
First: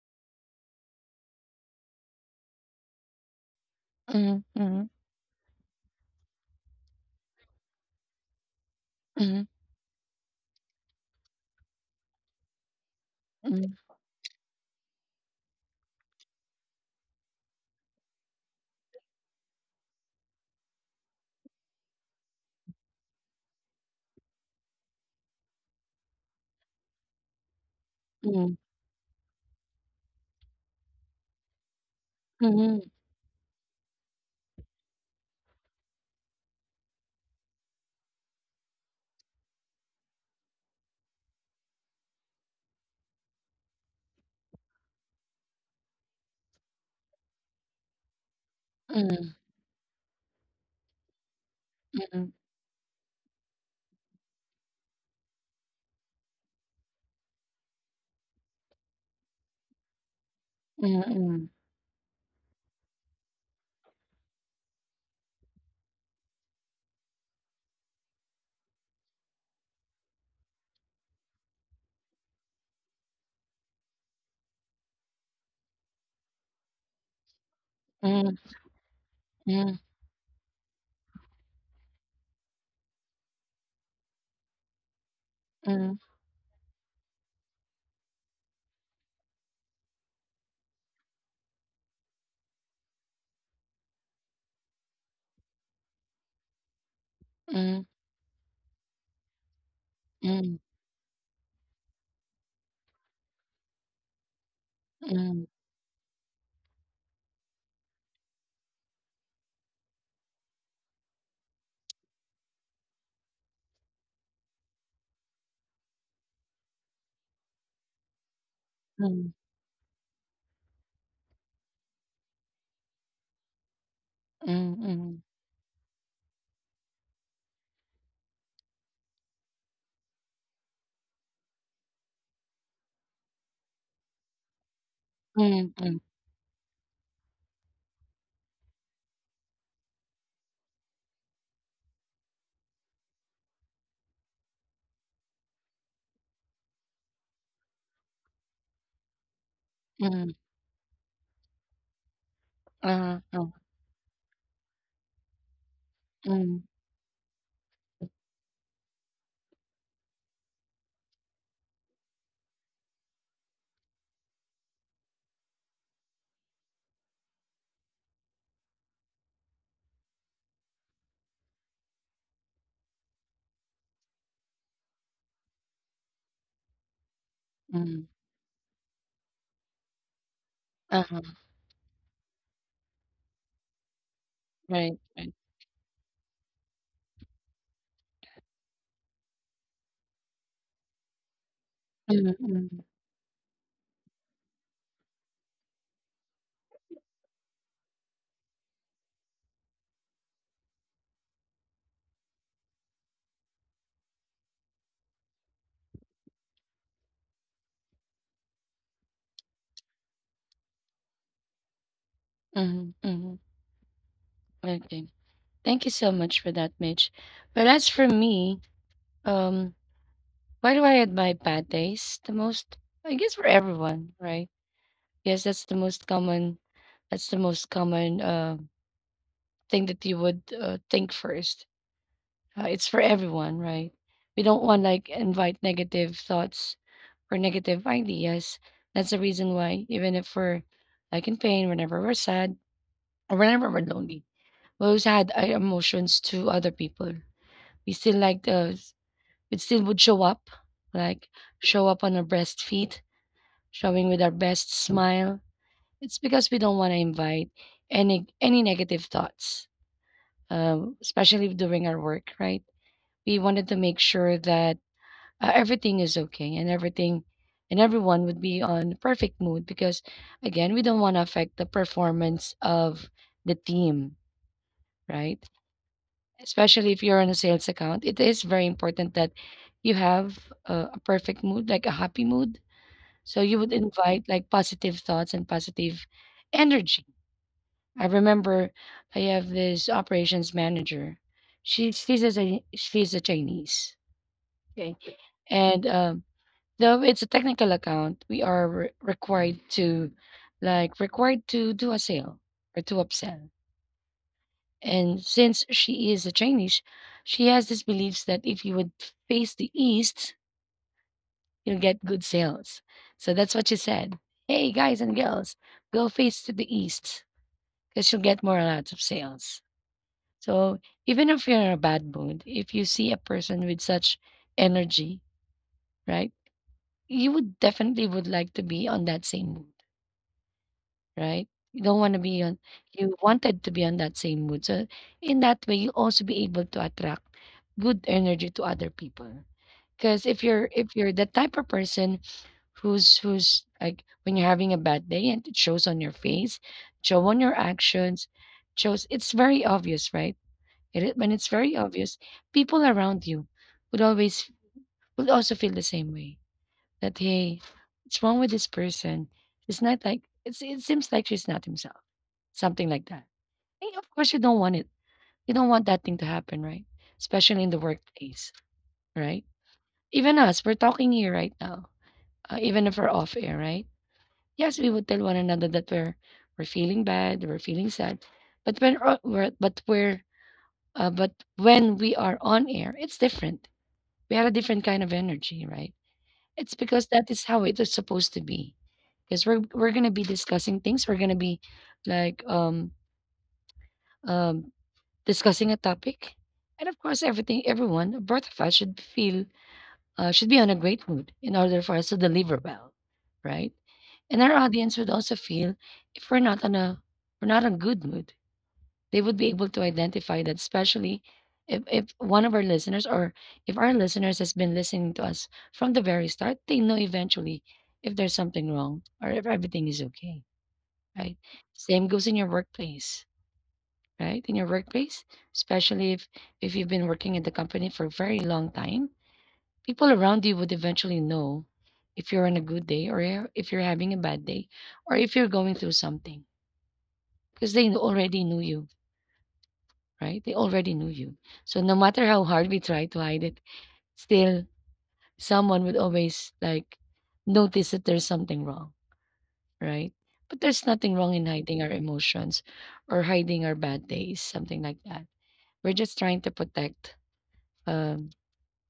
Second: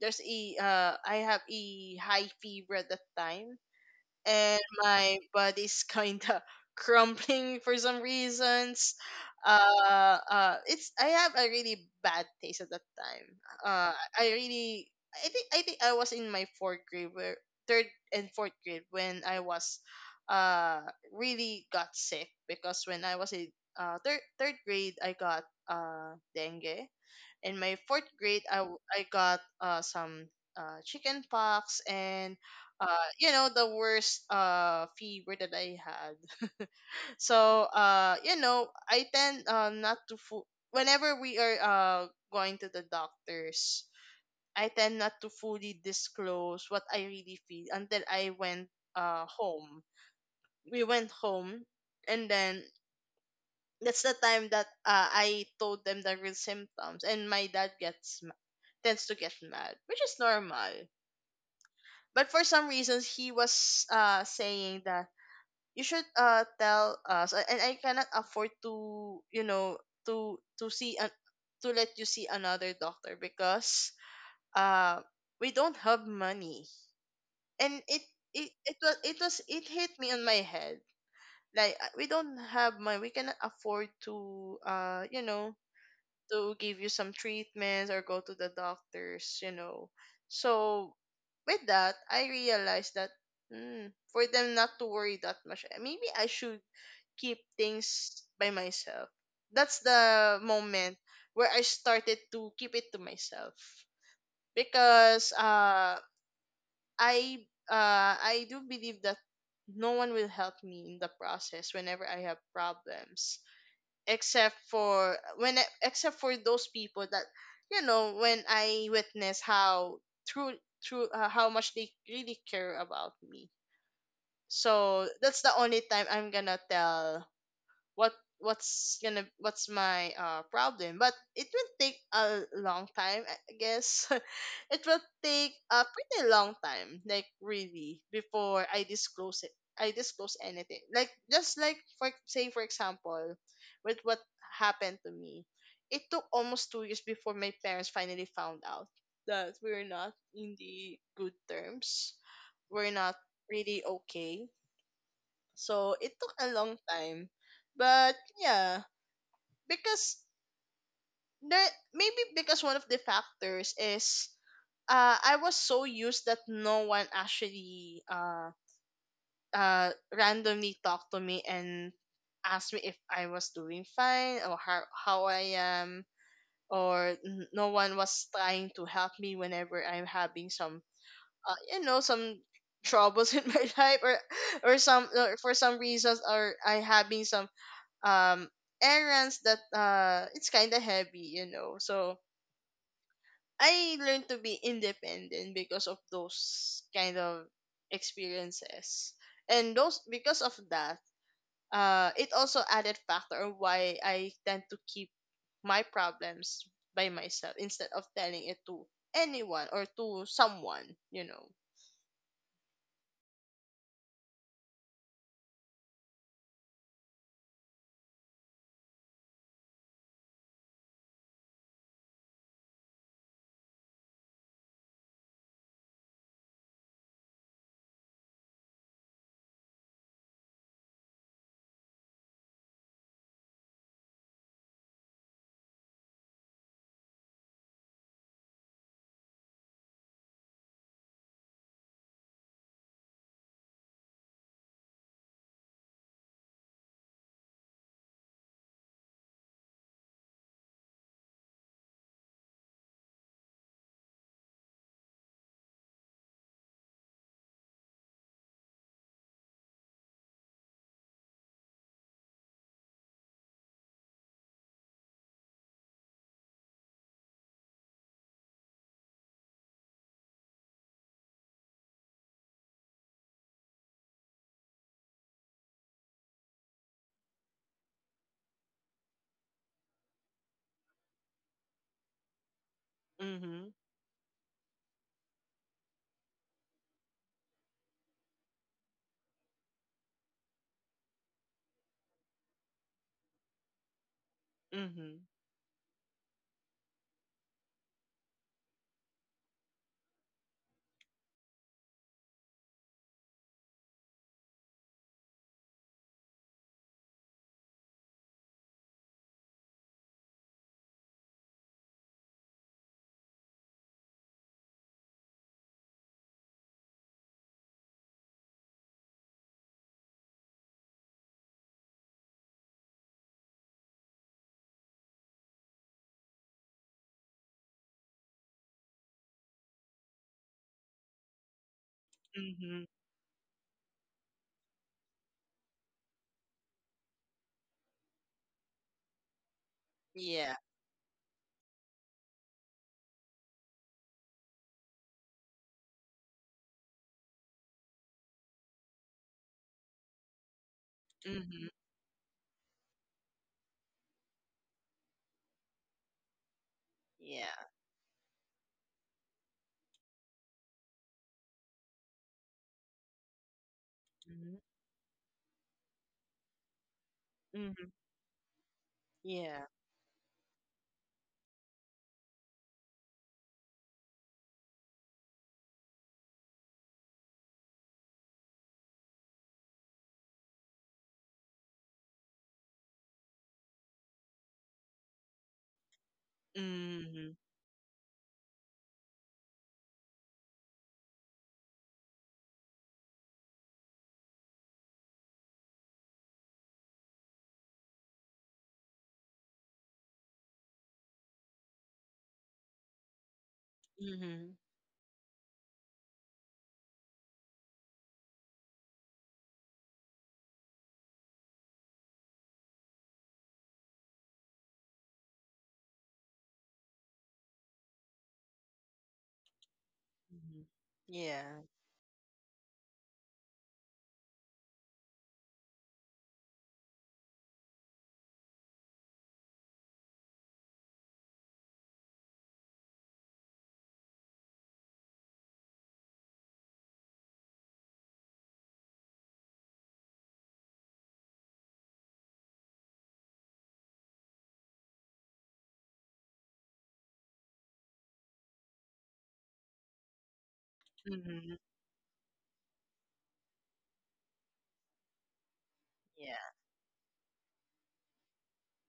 there's a uh I have a high fever at that time,
mhm,
and
mhm,
my body's kinda crumbling for some reasons.
mhm,
Uh uh it's — I have a really bad taste at that time.
mhm,
Uh I really — I think — I think I was in my fourth grade where — third and fourth grade when I was uh really got sick. Because when I was in uh third third grade, I got uh dengue. In my fourth grade, i,
mhm,
w- I got uh, some uh, chicken pox and
mhm,
uh, you know, the worst uh, fever that I had. So uh, you know, I tend, uh, not to fu- whenever we are uh, going to the doctors, I tend not to fully disclose what I really feel until I went uh,
mhm,
home. We went home, and
mhm,
then that's the time that uh, I told them the real symptoms, and my dad gets — tends to get mad, which is normal.
mhm, mhm, mhm, mhm, mhm, mhm, mhm,
But for some reasons, he was uh, saying that you should uh, tell us. A- and I cannot afford to, you know, to — to see an — to let you see another doctor, because uh, we don't have money. And it — it it was it was, it hit
mhm,
me on my head, like uh, we don't have money, we cannot afford to uh, you know, to give you some treatments or go to the doctors, you know. So with that, I realized that, mm, for them not to worry that much, eh, maybe I should keep things by myself. That's the moment where I started to keep it to myself. Because uh I uh I do believe that no one will help me in the process whenever I have problems, except for when I- except for those people that, you know, when I witness how true — true, uh, how much they really care about me. So
mhm,
that's the only time I'm gonna tell what — what's gonna — what's my uh problem. But it will take a long time, I I guess. It will take
mhm,
a
mhm,
pretty long time, like really, before I disclose it — I disclose anything. Like, just like, for say for example, with what happened to me, it took almost two years before my parents finally found out that we're not
mhm,
in the good terms, we're not
uh-huh, uh,
really okay. So it took a
mhm,
long time. But yeah, because there — maybe because one of the factors is, uh I was so used that no one actually uh uh randomly talked to me and asked me if I was doing fine, or how — how I am, or n- no one
mhm,
was trying to help me whenever I'm having some
uh-huh,
uh, you know, some troubles in my life, or — or some —
right.
or
Right.
for some reasons, or I having some um errands that uh it's kind of heavy, you know. So
Mhm, mhm,
I learned to be independent because of those kind of experiences. And those — because of that, uh it also added factor of why I tend to keep my problems by myself instead of telling it to anyone or to someone, you know.
mhm, mhm. Okay. Thank you so much for that, Mitch. But as for me, um, why do I admire bad days the most? I guess for everyone, right? Yes, that's the most common. That's the most common uh, thing that you would uh, think first. Uh, it's for everyone, right? We don't want like invite negative thoughts or negative ideas. That's the reason why, even if we're like in pain, whenever we're sad or whenever we're lonely, we always had our emotions to other people. We still like those. It still would show up, like show up on our breast feet, showing with our best smile. It's because we don't want to invite any any negative thoughts, um, especially during our work, right? We wanted to make sure that uh, everything is okay, and everything and everyone would be on perfect mood because, again, we don't want to affect the performance of the team, right? Especially if you're on a sales account, it is very important that you have a, a perfect mood, like a happy mood. So you
Mhm.
would invite like positive thoughts and positive energy. I remember I have this operations manager. She she's a Chi- she's a Chinese. Okay.
Mhm.
And um, though it's a technical account, we are re- required to like required to do a sale or to upsell. And since she is a Chinese, she has this beliefs that if you would face the east, you'll get good sales. So that's what she said. Hey, guys and girls, go face to the east because you'll get more lots of sales. So even if you're in a bad mood, if you see a person with such energy, right, you would definitely would like to be on that same mood, right? You don't want to be on,
Mhm.
you wanted to be on that same mood. So in that way, you also be able to attract good energy to other people. Because if
Yeah.
you're if you're the type of person Who's who's like, when you're having a bad day and it shows on your face, show on your actions, shows, it's very obvious, right? It is- when it's
Mhm.
very obvious, people around you would always would also feel the same way. That, hey,
Yeah.
what's wrong with this person? It's not like it's it seems like she's not himself. Something like that. And of course you
Mhm.
don't want it. You don't want that thing to happen, right? Especially in the
Mhm.
workplace, right?
Yeah.
Even us, we're talking here right now. Uh, even if we're off air, right? Yes, we would tell one another that we're we're feeling bad, we're feeling sad, but when uh, we're but we're uh, but when we are on air, it's different. We had a different kind of energy, right? It's because that
Mhm.
is how it is supposed to be. Because we're we're gonna be discussing things. We're gonna be like um um discussing a topic, and of course, everything everyone both of us should feel uh, should be on a great mood in order for us to deliver well, right? And our
Mhm.
audience would also feel if we're not on a we're not on good mood. They would be able to identify that, especially if, if one of our listeners or if our listeners has been listening to us from the very start. They know eventually if there's something wrong or if everything is okay.
Mhm.
Right.
Yeah.
Same goes in your workplace. Right? In your workplace, especially if if you've been working at the company for a very long time, people around you would eventually know if you're on a good day or if you're having a bad day or if you're going through something, because they already knew you, right? They already knew you. So no matter how hard we try to hide it, still someone would always like notice that there's something wrong, right? But there's nothing wrong in
Mhm.
hiding our emotions or hiding our bad days, something like that. We're just trying to
Yeah.
protect um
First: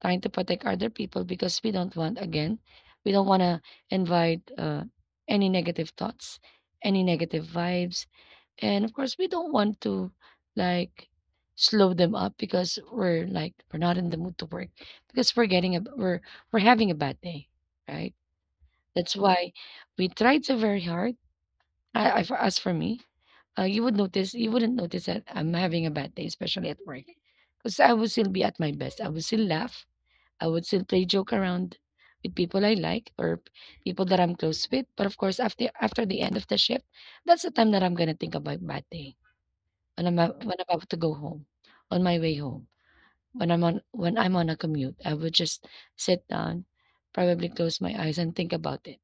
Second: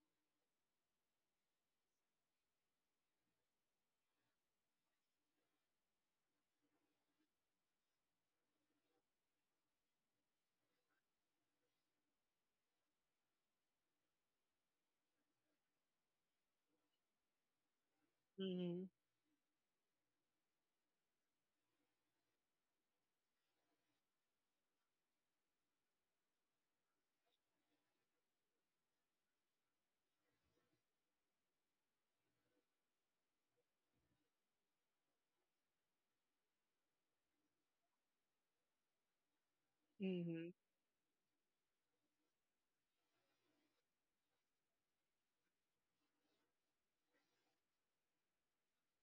trying to protect other people because, we don't want again we don't want to invite uh, any negative thoughts, any negative vibes, and of course we don't want to like slow them up because we're like we're not in the mood to work, because we're getting a we're we're having a bad day, right?
Mhm.
That's why we try so very hard. I, I for As for me, uh, you would notice you wouldn't notice that I'm having a bad day, especially at work, because I will still be at my best. I will still laugh. I would still play joke around with people I like, or p- people that I'm close with. But of course, after after the end of the shift, that's the time that I'm gonna think about my day, when I'm ab-
Mhm.
when I'm about to go home, on my way home, when I'm on when I'm on a commute. I would just sit down, probably close my eyes and think about it.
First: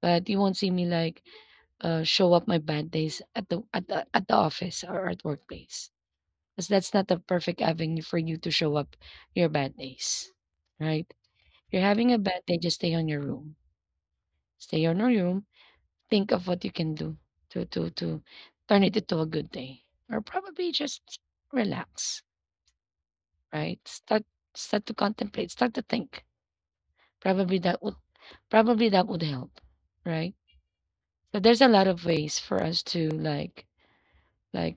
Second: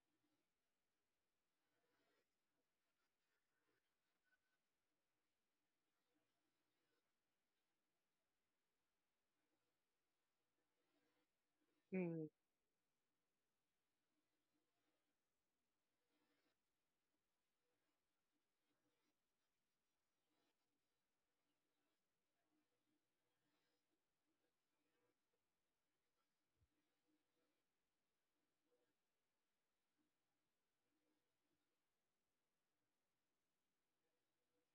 But you won't see me like uh, show up my bad days at the at the at the office or at workplace, because that's not the perfect avenue for you to show up your bad days, right? You're having a
Mhm.
bad day, just stay on your room. Stay on your room. Think of what you can do to to to turn it into a good day. Or probably just relax, right? Start start to contemplate, start to think. Probably that would Probably that would help, right? So there's a lot of ways for us to like like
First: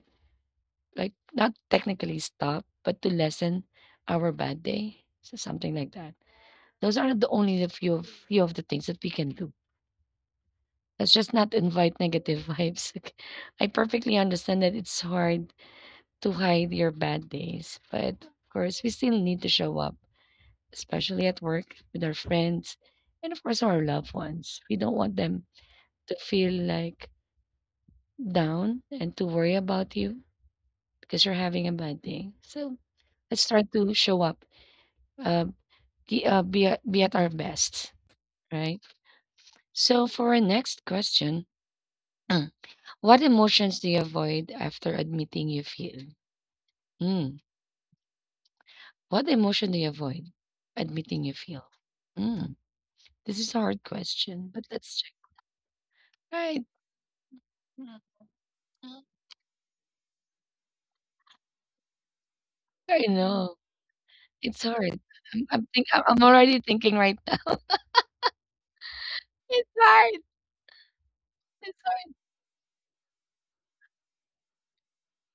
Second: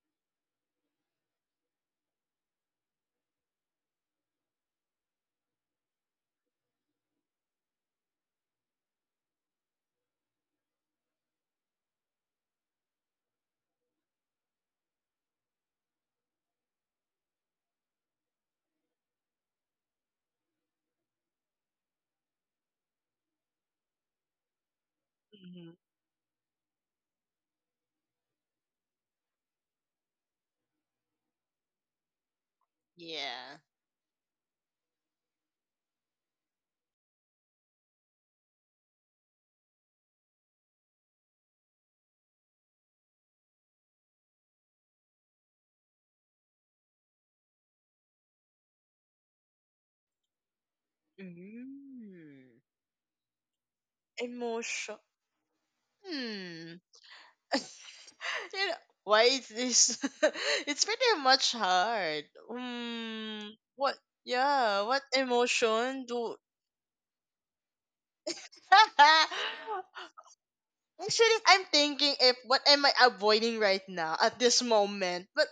like not technically stop, but to lessen our bad day. So something like that. Those are the only the few of few of the things that we can do. Let's just not invite negative vibes. Okay. I perfectly understand that it's hard to hide your bad days, but of course, we still need to show up, especially at work with our friends and, of course, our loved ones. We don't want them
Mhm.
to feel like down and to worry about you because you're having a bad day. So let's
Yeah.
try to show up, uh, be, uh, be, at- be at our best, right? So, for our next question, what emotions do you avoid after admitting you feel? Mm. What emotion do you avoid admitting you feel? Mm.
Mm.
This is a hard question, but
Emotion.
let's check. Right.
Hmm.
Mm,
You know,
mm.
why is this? It's pretty much hard.
I
Hmm.
know.
What?
It's
Yeah. What
hard. I'm, I'm, think,
emotion
I'm I'm
do?
already thinking right now. It's hard.
Actually, I'm
It's
thinking
hard.
if what am I avoiding right now at this moment, but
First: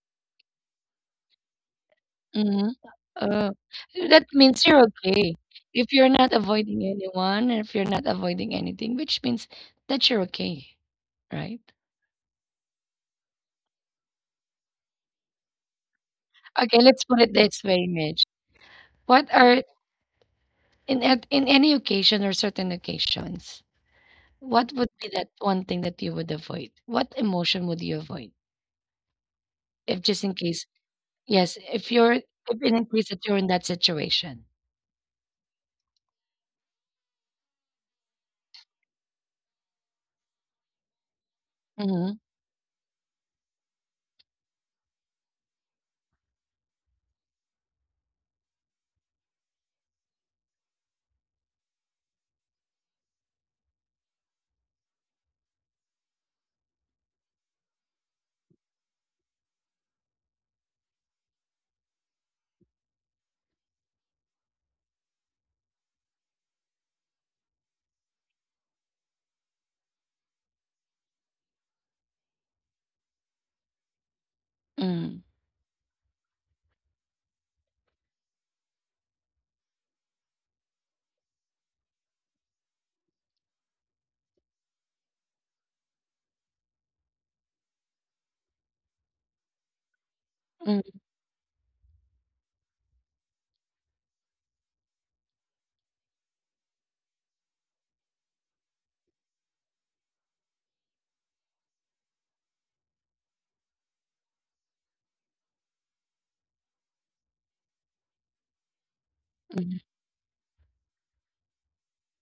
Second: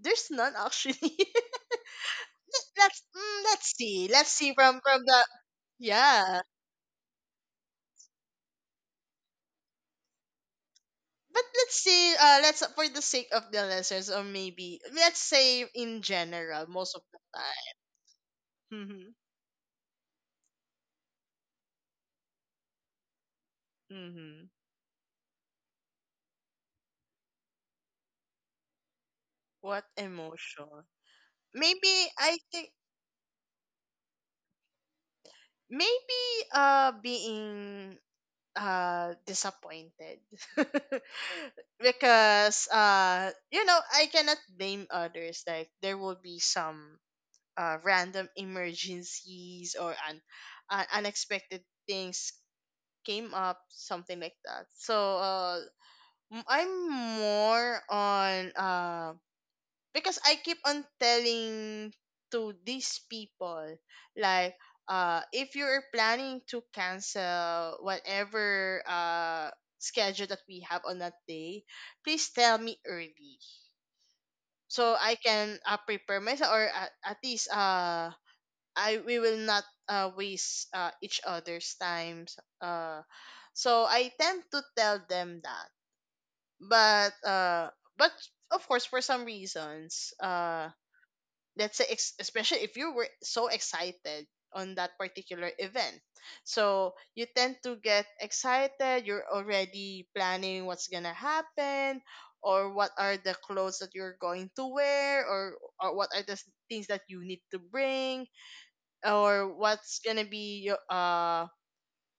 there's none actually.
hmm
Let's, mm,
Uh,
let's see,
that
let's see
means
from —
you're
from the,
okay. If you're not
yeah,
avoiding anyone, and if you're not avoiding anything, which means that you're okay,
but
right?
let's see, uh let's, for the sake of the listeners, or maybe let's say in general,
Okay,
most
let's
of
put
the
it this
time.
way, Mitch.
Hmm.
What are in at in any occasion or certain occasions,
Hmm.
what would be that one thing that you would avoid? What emotion would you avoid?
What
If just in case,
emotion?
yes, if
Maybe —
you're
I
if
think,
in case that you're in that situation.
maybe uh being uh disappointed.
Mm-hmm.
Because uh you know, I cannot blame others. Like, there will be some uh, random emergencies or un- uh, unexpected things came up, something like that. So uh, m- I'm more on uh, because I keep on telling to these people, like, uh, if you're planning to cancel whatever uh, schedule that we have on that day, please tell me early, so I
Mm,
can uh, prepare myself, or at, at least uh I — we will not uh, waste uh, each other's times. Uh, so I tend to tell them that. But uh, but of course, for some reasons, uh,
mm,
let's say, ex- especially if you were so excited on that particular event, so you tend to get excited. You're already planning what's gonna happen. Or what are the clothes that you're going to wear, or, or what are the s- things that you need to bring, or
mm,
what's gonna be your uh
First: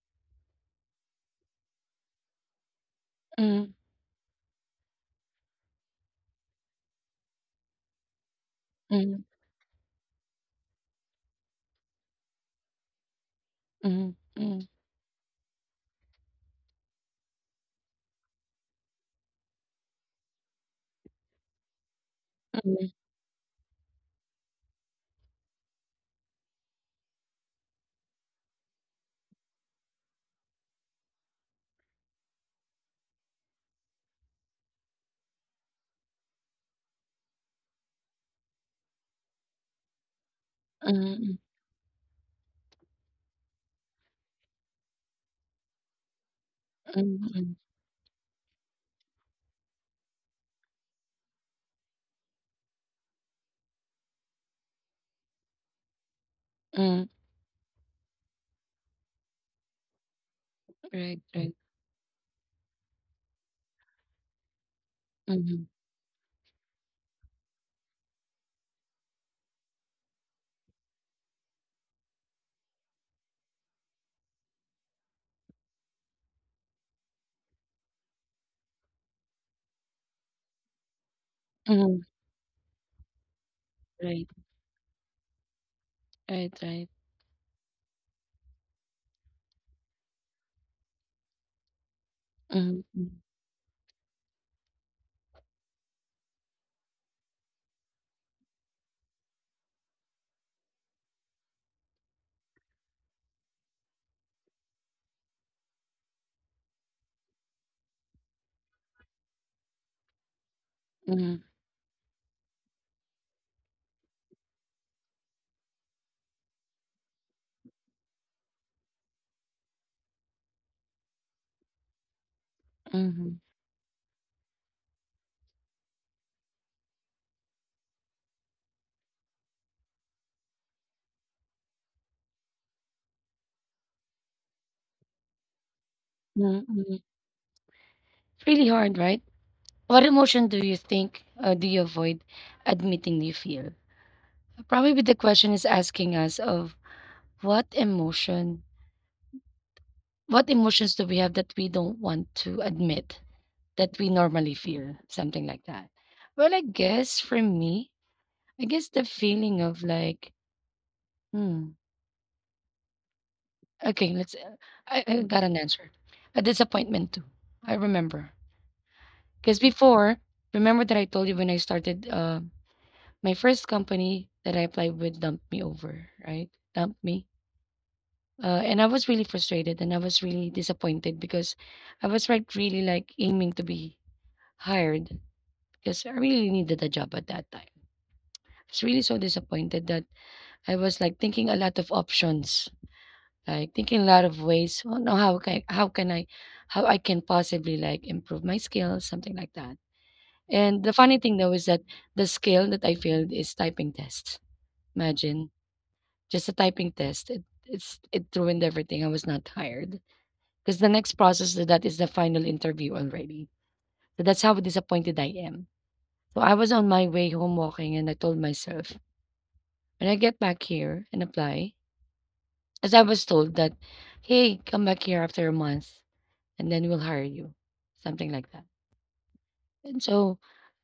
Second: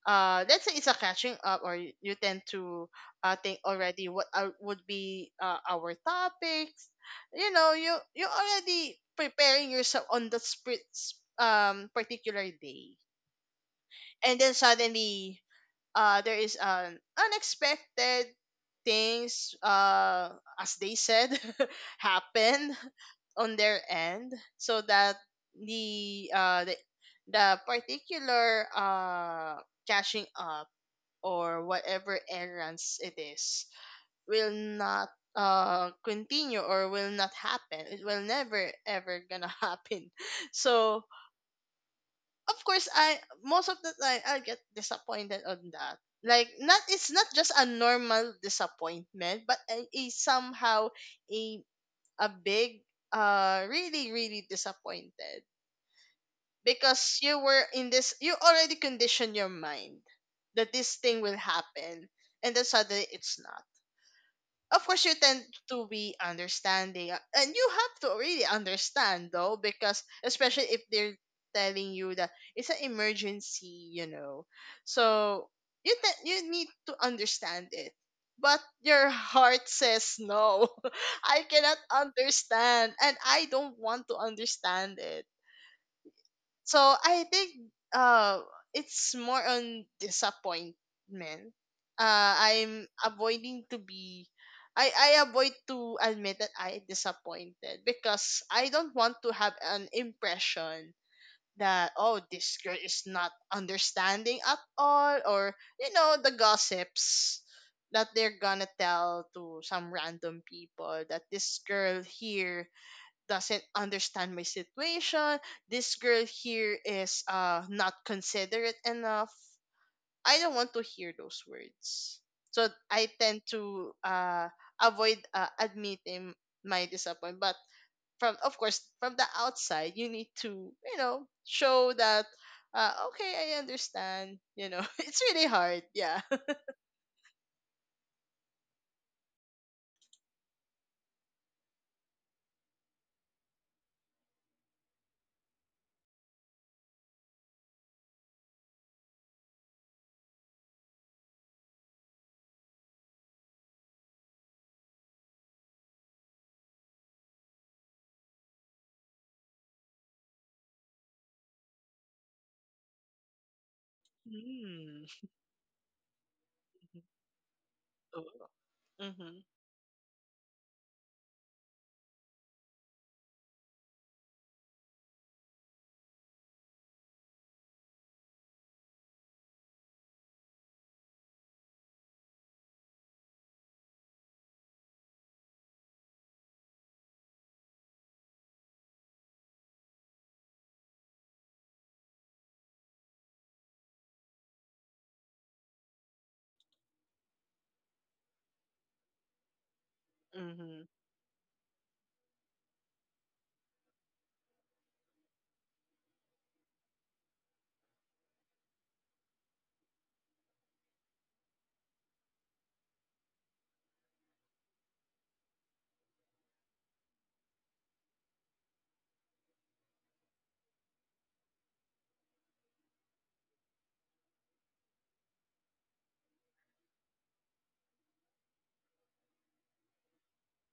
uh let's say it's a catching up or you, you tend to uh think
mm,
already what are, would be uh, our topics. You know you you
mm,
already
mm,
preparing yourself on the sp- um particular day,
mm,
and then
mm,
suddenly uh, there is an unexpected things, uh, as they said, happen on their end, so that the uh the, the particular uh catching up or whatever errands it is will not uh continue or will not happen. It will never ever gonna happen. So
mm,
of course I most of the time I get disappointed on that. Like not it's
mm,
not
mm,
just a normal disappointment, but a, a somehow a a big, uh really really disappointed,
mm.
because you were in this you already conditioned your mind that this
Right,
thing will
right.
happen, and then suddenly it's not. Of course you tend
Mhm,
to be understanding, uh, and you have to really understand, though, because especially if they're telling you that it's an emergency, you know. So you te- you need to understand it, but your heart says no. I cannot
mhm,
understand and I don't want to
Right,
understand it.
right,
So
right.
I think uh it's more on disappointment. Uh
Mhm,
I'm
mhm,
avoiding to be, I, I avoid to admit that I disappointed, because I don't want to have an impression that, oh, this girl is not understanding at all, or, you know, the gossips that they're gonna tell to some random people, that
mhm,
this girl here doesn't understand my situation. This girl here is uh not considerate enough. I don't want to hear those words. So I
mhm,
tend to uh avoid uh, admitting my disappointment. But from, of course, from the outside, you need to, you know, show that, uh okay, I understand. You know, it's really hard. Yeah.
mhm, mhm. It's really hard, right? What emotion do you think uh, do you avoid admitting you feel? Probably the question is asking us of, what emotion? What emotions do we have that we don't want to admit that we normally feel? Something like that. Well, I guess for me, I guess the feeling of like, hmm, okay, let's. I,
Mm.
I got an answer. A disappointment too. I remember
Oh. Mhm.
because before, remember that I told you when I started uh, my first company that I applied with dumped me over, right? Dumped me, uh, and I was really frustrated and I was really disappointed because I was like really like aiming to be hired because I really needed a job at that time. I was really so disappointed that I was like thinking a lot of options, like thinking a lot of ways. Oh no, how can how can I, how I can possibly like improve my skills, something like that. And the
Mhm.
funny thing though is that the skill that I failed is typing test. Imagine just a typing test. It, it's it ruined everything. I was not hired because the next process to that is the final interview already. So that's how disappointed I am. So I was on my way home walking and I told myself, when I get back here and apply, as I was told that, hey, come back here after a month and then we'll hire you, something like that. And so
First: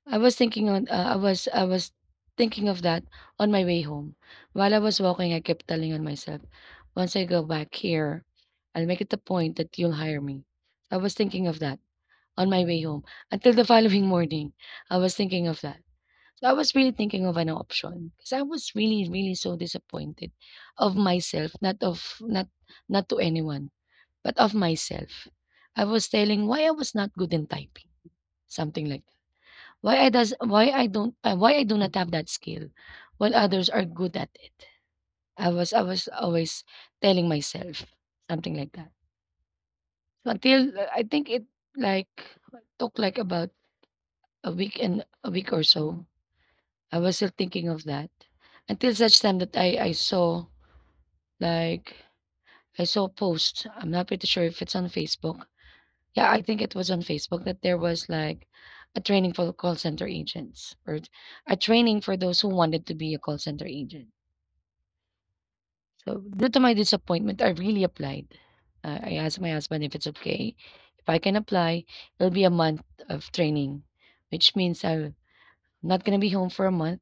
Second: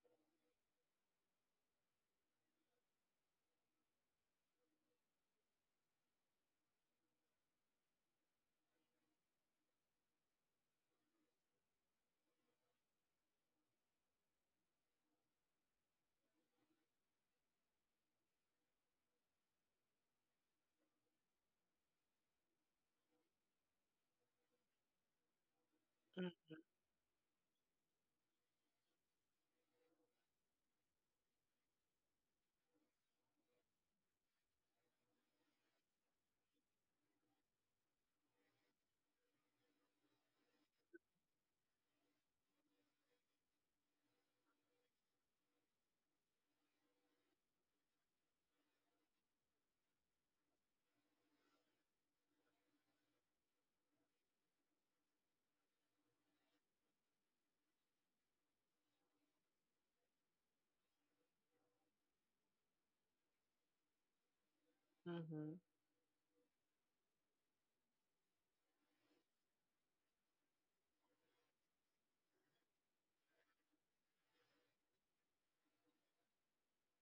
I was thinking on, uh, I was, I was thinking of that on my way home. While I was walking, I kept telling on myself, once I go back here, I'll make it a point that you'll hire me. I was thinking of that on my way home until the following morning. I was thinking of that. So I was really thinking of an option because I was really, really so disappointed of myself, not of not not to anyone, but of myself. I was
Mhm.
telling why I was not good in typing, something like that. Why I does why I don't uh, why I do not have that skill, while others are good at it. I was I was always telling myself something like that. So until uh, I think it like took like about a week and a week or so I was still thinking of that until such time that I I saw like I saw a post. I'm not pretty sure if it's on Facebook. Yeah, I think it was on Facebook that there was like a training for call center agents or a training for those who wanted to be a call center agent.
Mhm.
So due to my disappointment, I really applied. Uh, I asked my husband if it's okay. If I can apply, it'll be a month of training, which means I'll- I'm not gonna be home for a month.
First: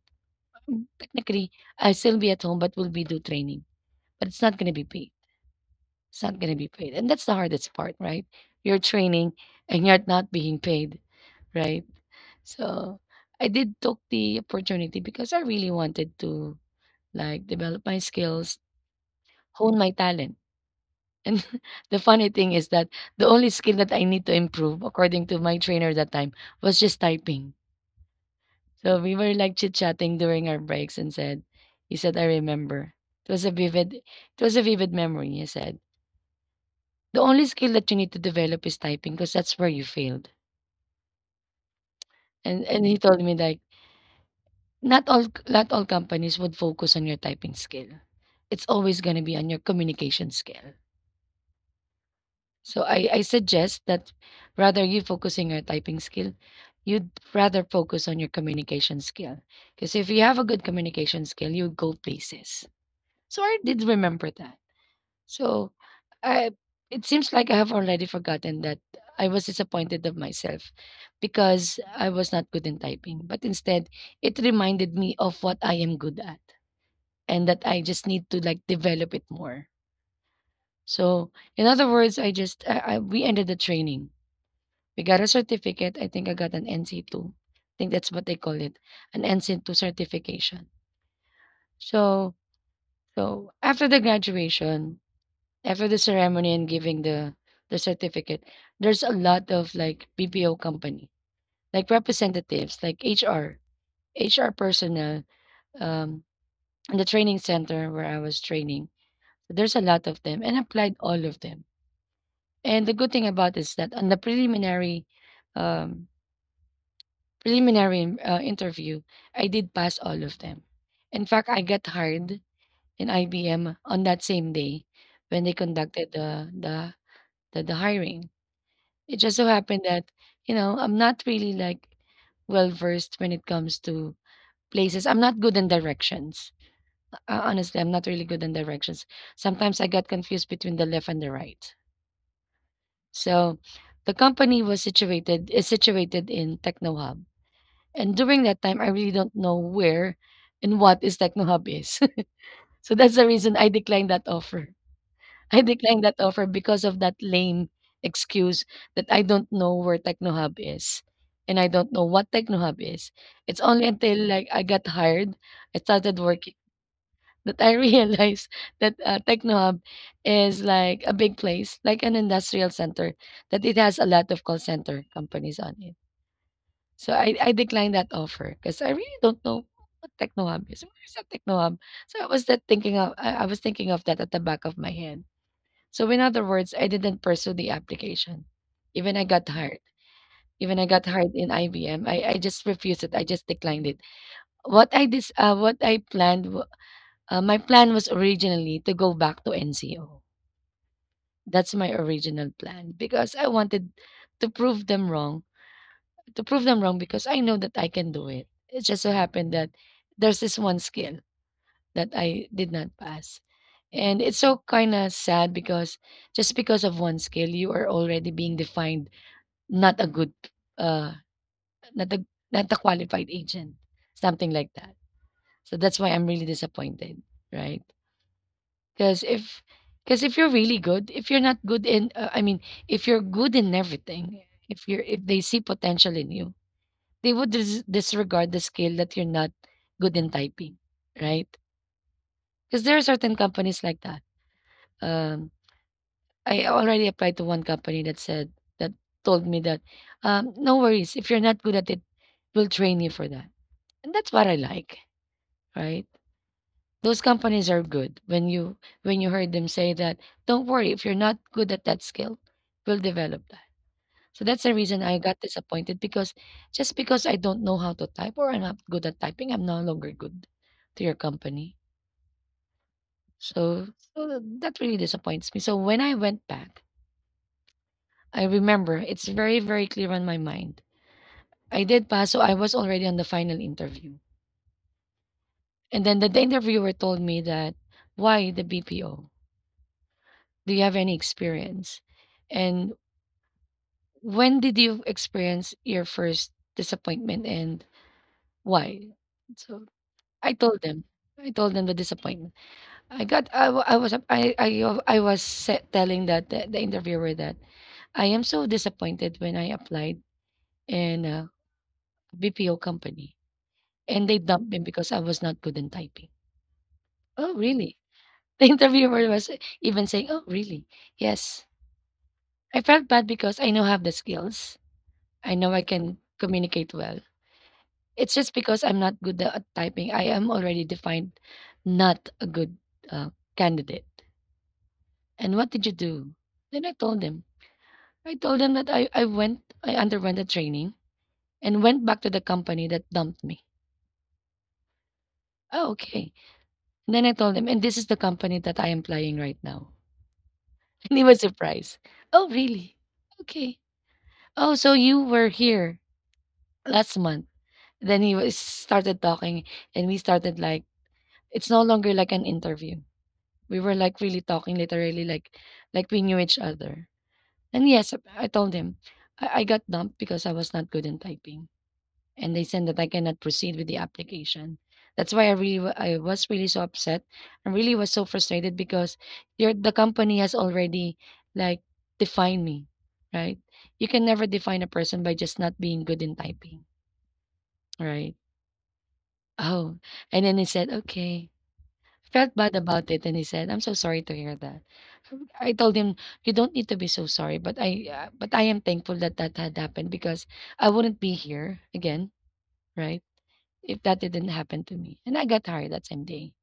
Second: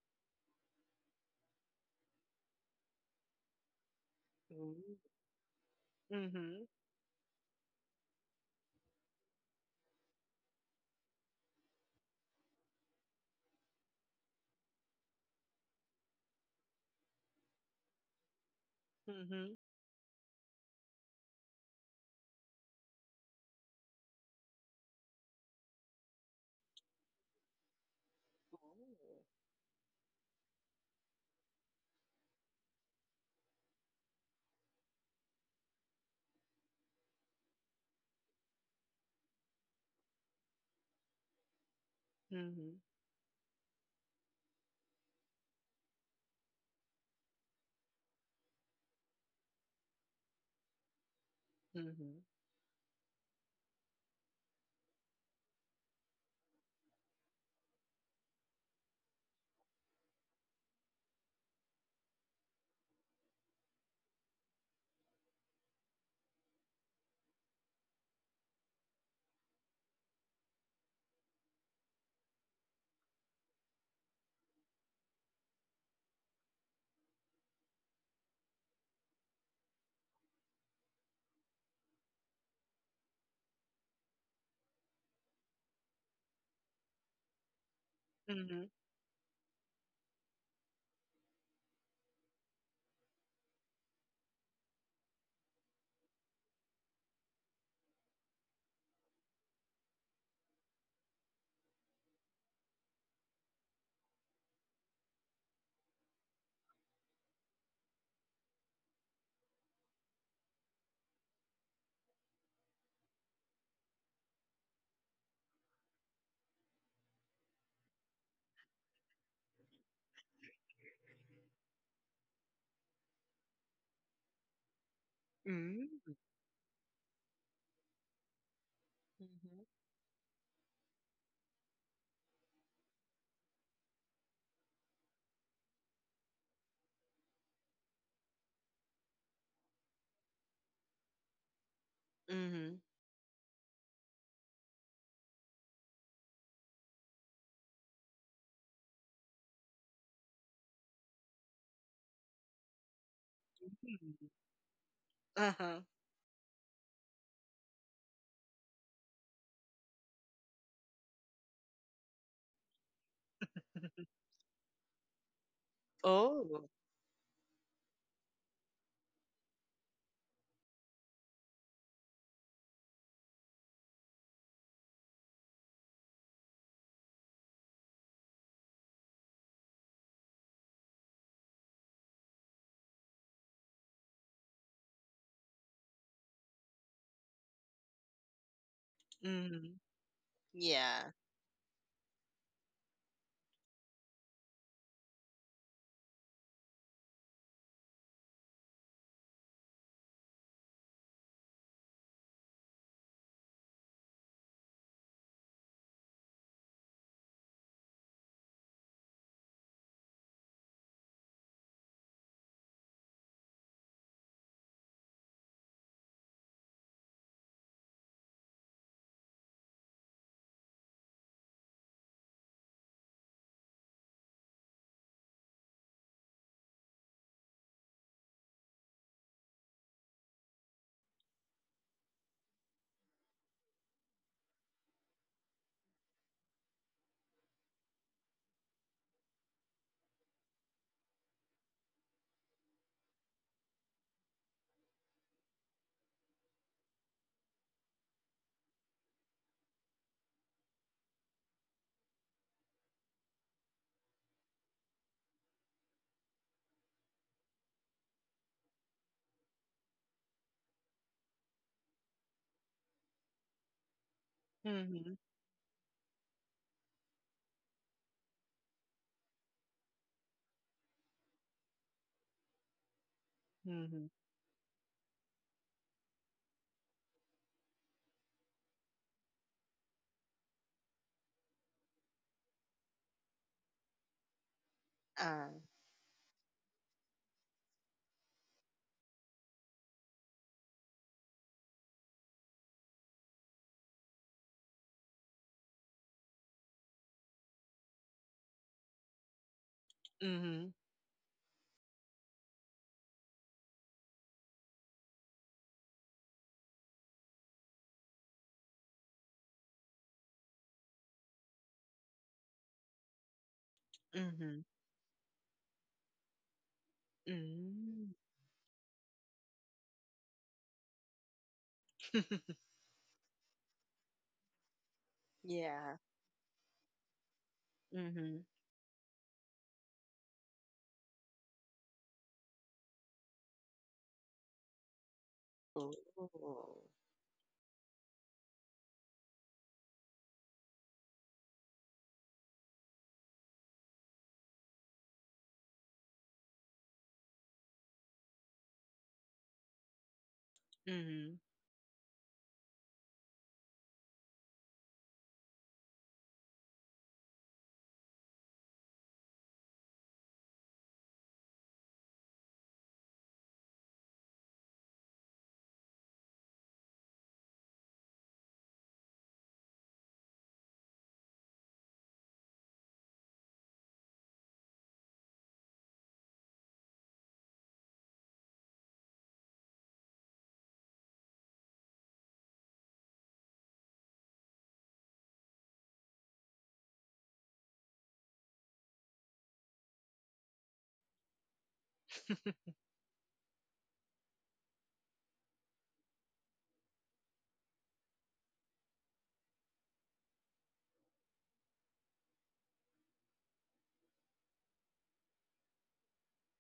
Um, Technically, I'll still be at home, but will be do training, but it's not going to be
Ooh.
paid. It's not going to
Mhm.
be paid. And that's the hardest part, right? You're training and you're not being paid, right? So I did took the opportunity because I really wanted to like develop my skills,
Mhm.
hone my talent. And the funny thing is that the only skill that I need to improve, according to my trainer that time, was just typing. So we
Ooh.
were like chit chatting during our breaks and said, he said, I remember. It was a vivid, it was a vivid memory, he said. "The only skill that you need to develop is typing, because that's where you failed." And
Mhm,
and he told me like, "Not all not all companies would focus on your typing skill. It's always gonna be on your communication skill.
mhm,
So I I suggest that rather you focusing your typing skill, you'd rather focus on your communication skill. Because if you have a good communication skill, you go places." So I did remember that. So, I, it seems like I have already forgotten that I was disappointed of myself because I was not good in typing. But instead, it reminded me of what I am good at and that I just need to like develop it more. So, in other words, I just I, I, we ended the training. We got a certificate. I think I got an N C two. I think that's what they call
mhm.
it, an N C two certification. So, so after the graduation, after the ceremony and giving the the certificate, there's a lot of like B P O company, like representatives, like H R, H R personnel, um, in the training center where I was training. There's a lot of them, and I applied all of them. And the good thing about is that on the preliminary, um, preliminary uh, interview, I did pass all of them. In fact, I got hired in I B M on that same day when they
Hmm.
conducted the the the, the hiring. It just so
Mhm,
happened that, you know, I'm not really like well versed when it comes to places. I'm not good in directions. Uh, honestly, I'm not really good in directions. Sometimes I got confused between the left and the right.
mhm,
So the company was situated is situated in Techno Hub. And during that time I really don't know where and what is Techno Hub is. So that's the reason I declined that
mhm.
offer. I
Uh-huh.
declined that offer because of that lame excuse that I don't know where TechnoHub is and I don't know what TechnoHub is. It's only until like I got hired, I started working
Oh.
that I realized that uh, TechnoHub is like a big place, like an industrial center, that it has a lot of call center companies on it. So I, I declined that offer because I really don't know what TechnoHub is. Where is that TechnoHub? So I was that thinking of I, I was thinking of that at the back of my head, so in other words, I didn't pursue the application. Even I got hired.
Mhm.
Even I got
Yeah.
hired in I B M, I, I just refused it. I just declined it. What I dis, uh, what I planned, wa- uh, my plan was originally to go back to N C O. That's my original plan because I wanted to prove them wrong. To prove them wrong because I know that I can do it. It just so happened that there's this one skill that I did not pass, and it's so kind of sad because just because of one skill, you are already being defined. Not a good, uh, Not a not a qualified agent, something like that. So that's why I'm really disappointed, right? Because if because if you're really good, if you're not good in, uh, I mean, if you're good in everything, if you're if they see potential in you, they would dis- disregard the skill that you're not good in typing, right? Because there are certain companies like that. Um, I already applied to one company that said that told me that, um, no worries, if you're not good at it, we'll train you for that. And that's what I like, right? Those companies are good. When you, when you heard them say that, don't worry if you're not good at that skill, we'll develop that. So that's the reason I
Mhm,
got disappointed because just because I don't know how to type or I'm not good at typing, I'm no longer good to your company. So,
mhm.
so that really disappoints me. So when I went back, I remember it's very very clear on my mind. I did pass, so I was already on the final interview.
Uh,
And then the, the interviewer told me that, why the B P O? Do you have any experience? And when did you experience your first disappointment and why? So I
mhm,
told them. I told them the disappointment. I got I, wa- I was I I, I was sa- telling that the, the interviewer that I am so disappointed when I applied in a B P O company and they
mhm.
dumped me because I was not good in typing. Oh, really?
Hmm.
The interviewer was even saying, "Oh, really?" Yes. I felt bad because I know I have the skills. I know I
Yeah.
can communicate well. It's
Mhm.
just because I'm not good at typing. I am already defined not a good uh, candidate. And what did you do?
Oh.
Then I told them. I told them that I, I went, I underwent a training and went back to the company that dumped me. Oh, okay. And then I told them, and this is the company that I am playing right now. And he was
Mhm,
surprised. Oh, really? Okay. Oh, so you were here last month. Then he was started talking and we started like, it's no longer like an interview. We were like really talking literally like like we knew each other. And yes, I told him I, I got dumped because I was not good in typing. And they said that I cannot proceed with the application. That's why I really wa- I was really so upset. I really was so frustrated because your the company has already, like, defined me, right? You can never define a person by just not being good in typing, right? Oh, and then he said, okay. Felt bad about it and he said, "I'm so sorry to hear that." I told him, "You don't need to be so sorry, but I uh, but I am thankful that that had happened because I wouldn't be here again, right? If that didn't happen to me." And I got hired that same day.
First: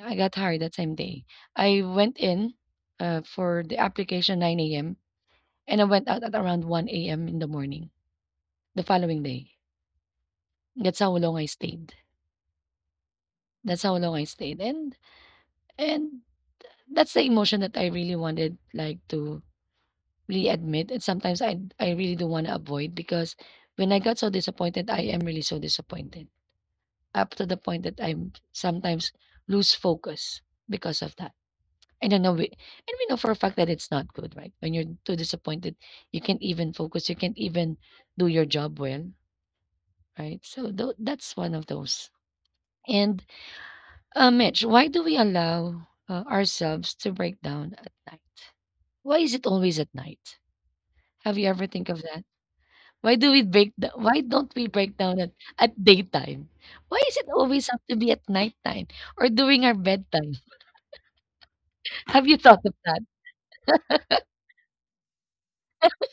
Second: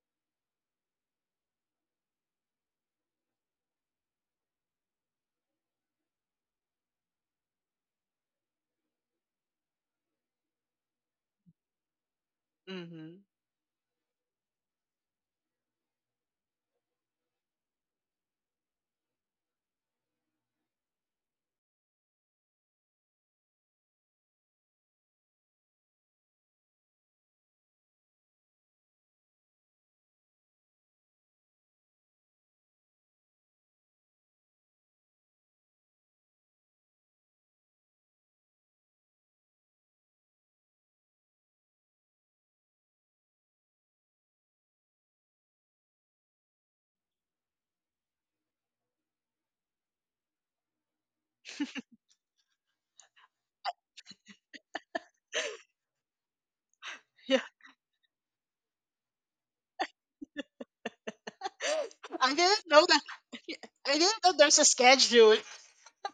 I got hired that same day. I went in uh, for the application nine a m and I went out at around one a m in the morning the following day. That's how long I stayed.
mhm.
That's how long I stayed. And and that's the emotion that I really wanted, like, to really admit, and sometimes I I really do want to avoid, because when I got so disappointed, I am really so disappointed up to the point that I'm sometimes lose focus because of that. I don't know, we, and we know for a fact that it's not good, right? When you're too disappointed, you can't even focus, you can't even do your job well, right? So tho- that's one of those. And uh, Mitch, why do we allow uh, ourselves to break down at night? Why is it always at night? Have you ever think of that? Why do we break the why don't we break down at, at daytime? Why is it
Yeah.
always have to be at nighttime or during our bedtime? Have
I
you thought
didn't
of
know that.
that?
I didn't know there's a schedule.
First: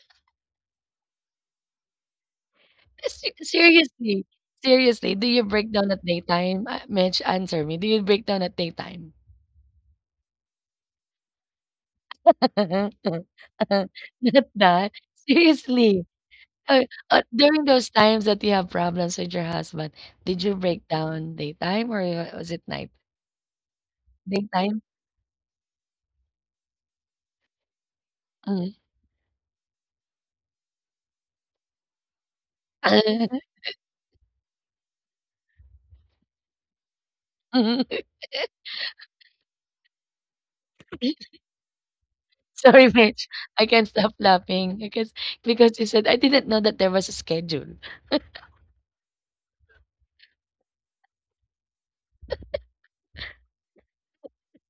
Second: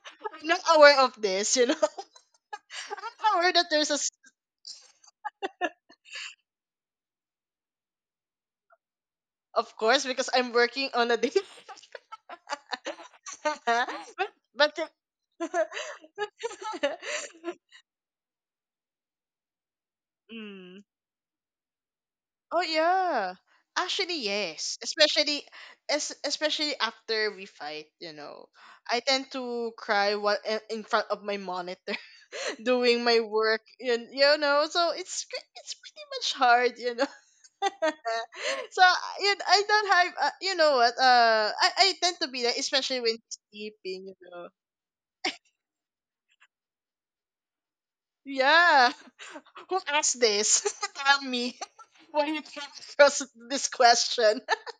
I'm not aware of this, you know. I'm
Se-
not aware that there's a, s-
Seriously, seriously, do you break down at daytime? Uh, Mitch, answer me. Do you break down at daytime?
of course, because I'm working on a day. But
Not
but the-
that. Seriously. Uh, uh, During those times that you have problems with your husband, did you
Mm.
break down daytime or uh, was
Oh
it night?
yeah. Actually, yes.
Daytime?
Especially, es especially after we fight, you know. I tend to cry while i- in front of my monitor, doing my
Mm.
work, and, you know, so it's cr- it's pretty much hard, you know. So you, I don't have, uh, you know what, uh I I tend to be that especially
Sorry,
when
Mitch. I can't
sleeping, you
stop
know.
laughing because because you said I didn't know that there was a schedule.
Yeah. Who asked this? Tell me when you came across this question.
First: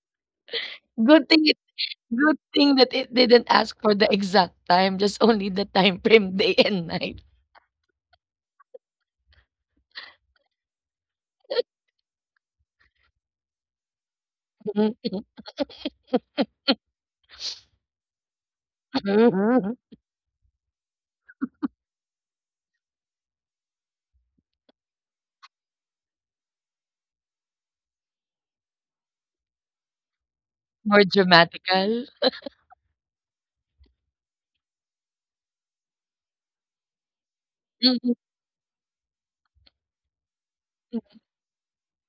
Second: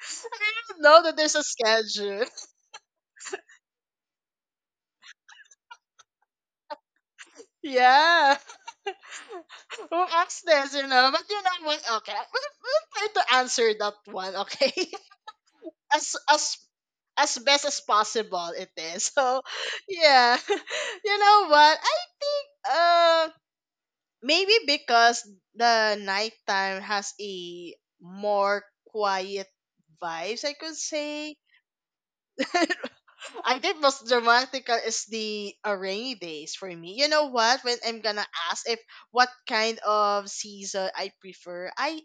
I didn't know that
Good
there's a
thing it,
schedule.
good thing that it didn't ask for the exact time, just only the time frame, day and night.
Yeah. Who asked this, you know? But you know what? Okay, I- we'll, we'll try to answer that one, okay? As, as as best as possible it is. So yeah. You know what? I think uh maybe because the nighttime has a more quiet vibes I could
More
say.
dramatical.
I think most dramatical is the, uh, rainy days for me. You know what? When I'm
Mhm.
gonna ask if what kind of season I prefer, I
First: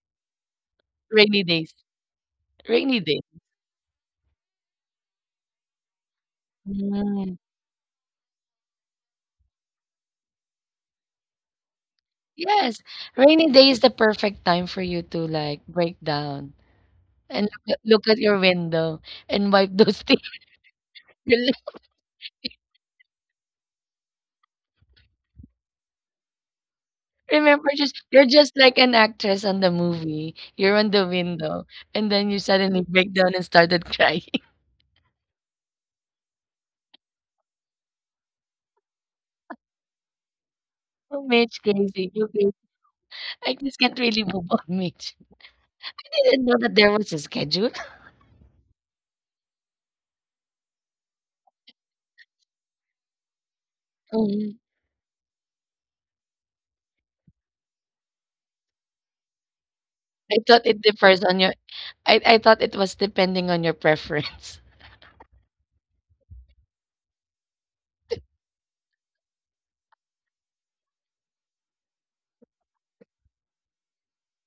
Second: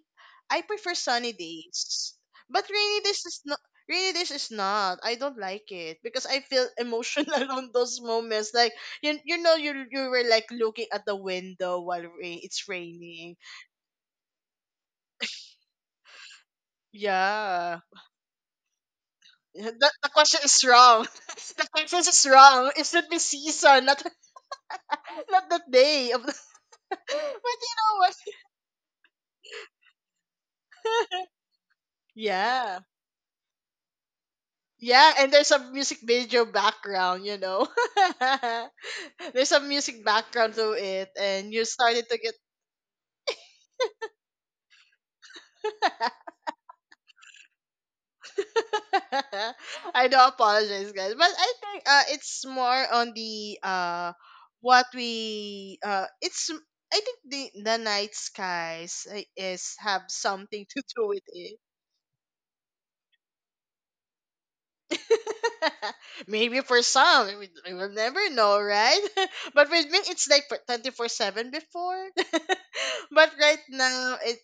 I prefer sunny
Rainy days.
days. But
Rainy
rainy
days.
days is not. Rainy days is not. I don't like it because I feel
Mm.
emotional on those moments. Like you, you know, you you were like looking at the window while rain, it's
Yes,
raining.
rainy day is the perfect time for you to, like, break down and look
Yeah.
at, look at your window and wipe
The,
those
the
tears.
question is wrong. The question is wrong. It should be season, not, not the day of the. But
Remember,
you
just
know what?
you're just like an actress on the movie. You're on the window, and then you
Yeah.
suddenly break down and started crying.
Yeah, and there's a music video background, you know. There's a music background to it
Oh,
and
Mitch,
you started
crazy.
to
You
get
crazy. I just can't really move on, Mitch. I didn't know that there was a schedule.
I do apologize guys, but I think uh it's more on the, uh
Mhm.
what we uh it's, I think the, the night skies, uh, is have
I thought
something
it
to do
differs
with
on your,
it.
I I thought it was depending on your preference.
Maybe for some, we, we will never know, right? But with me, it's like twenty four seven before. But right now, it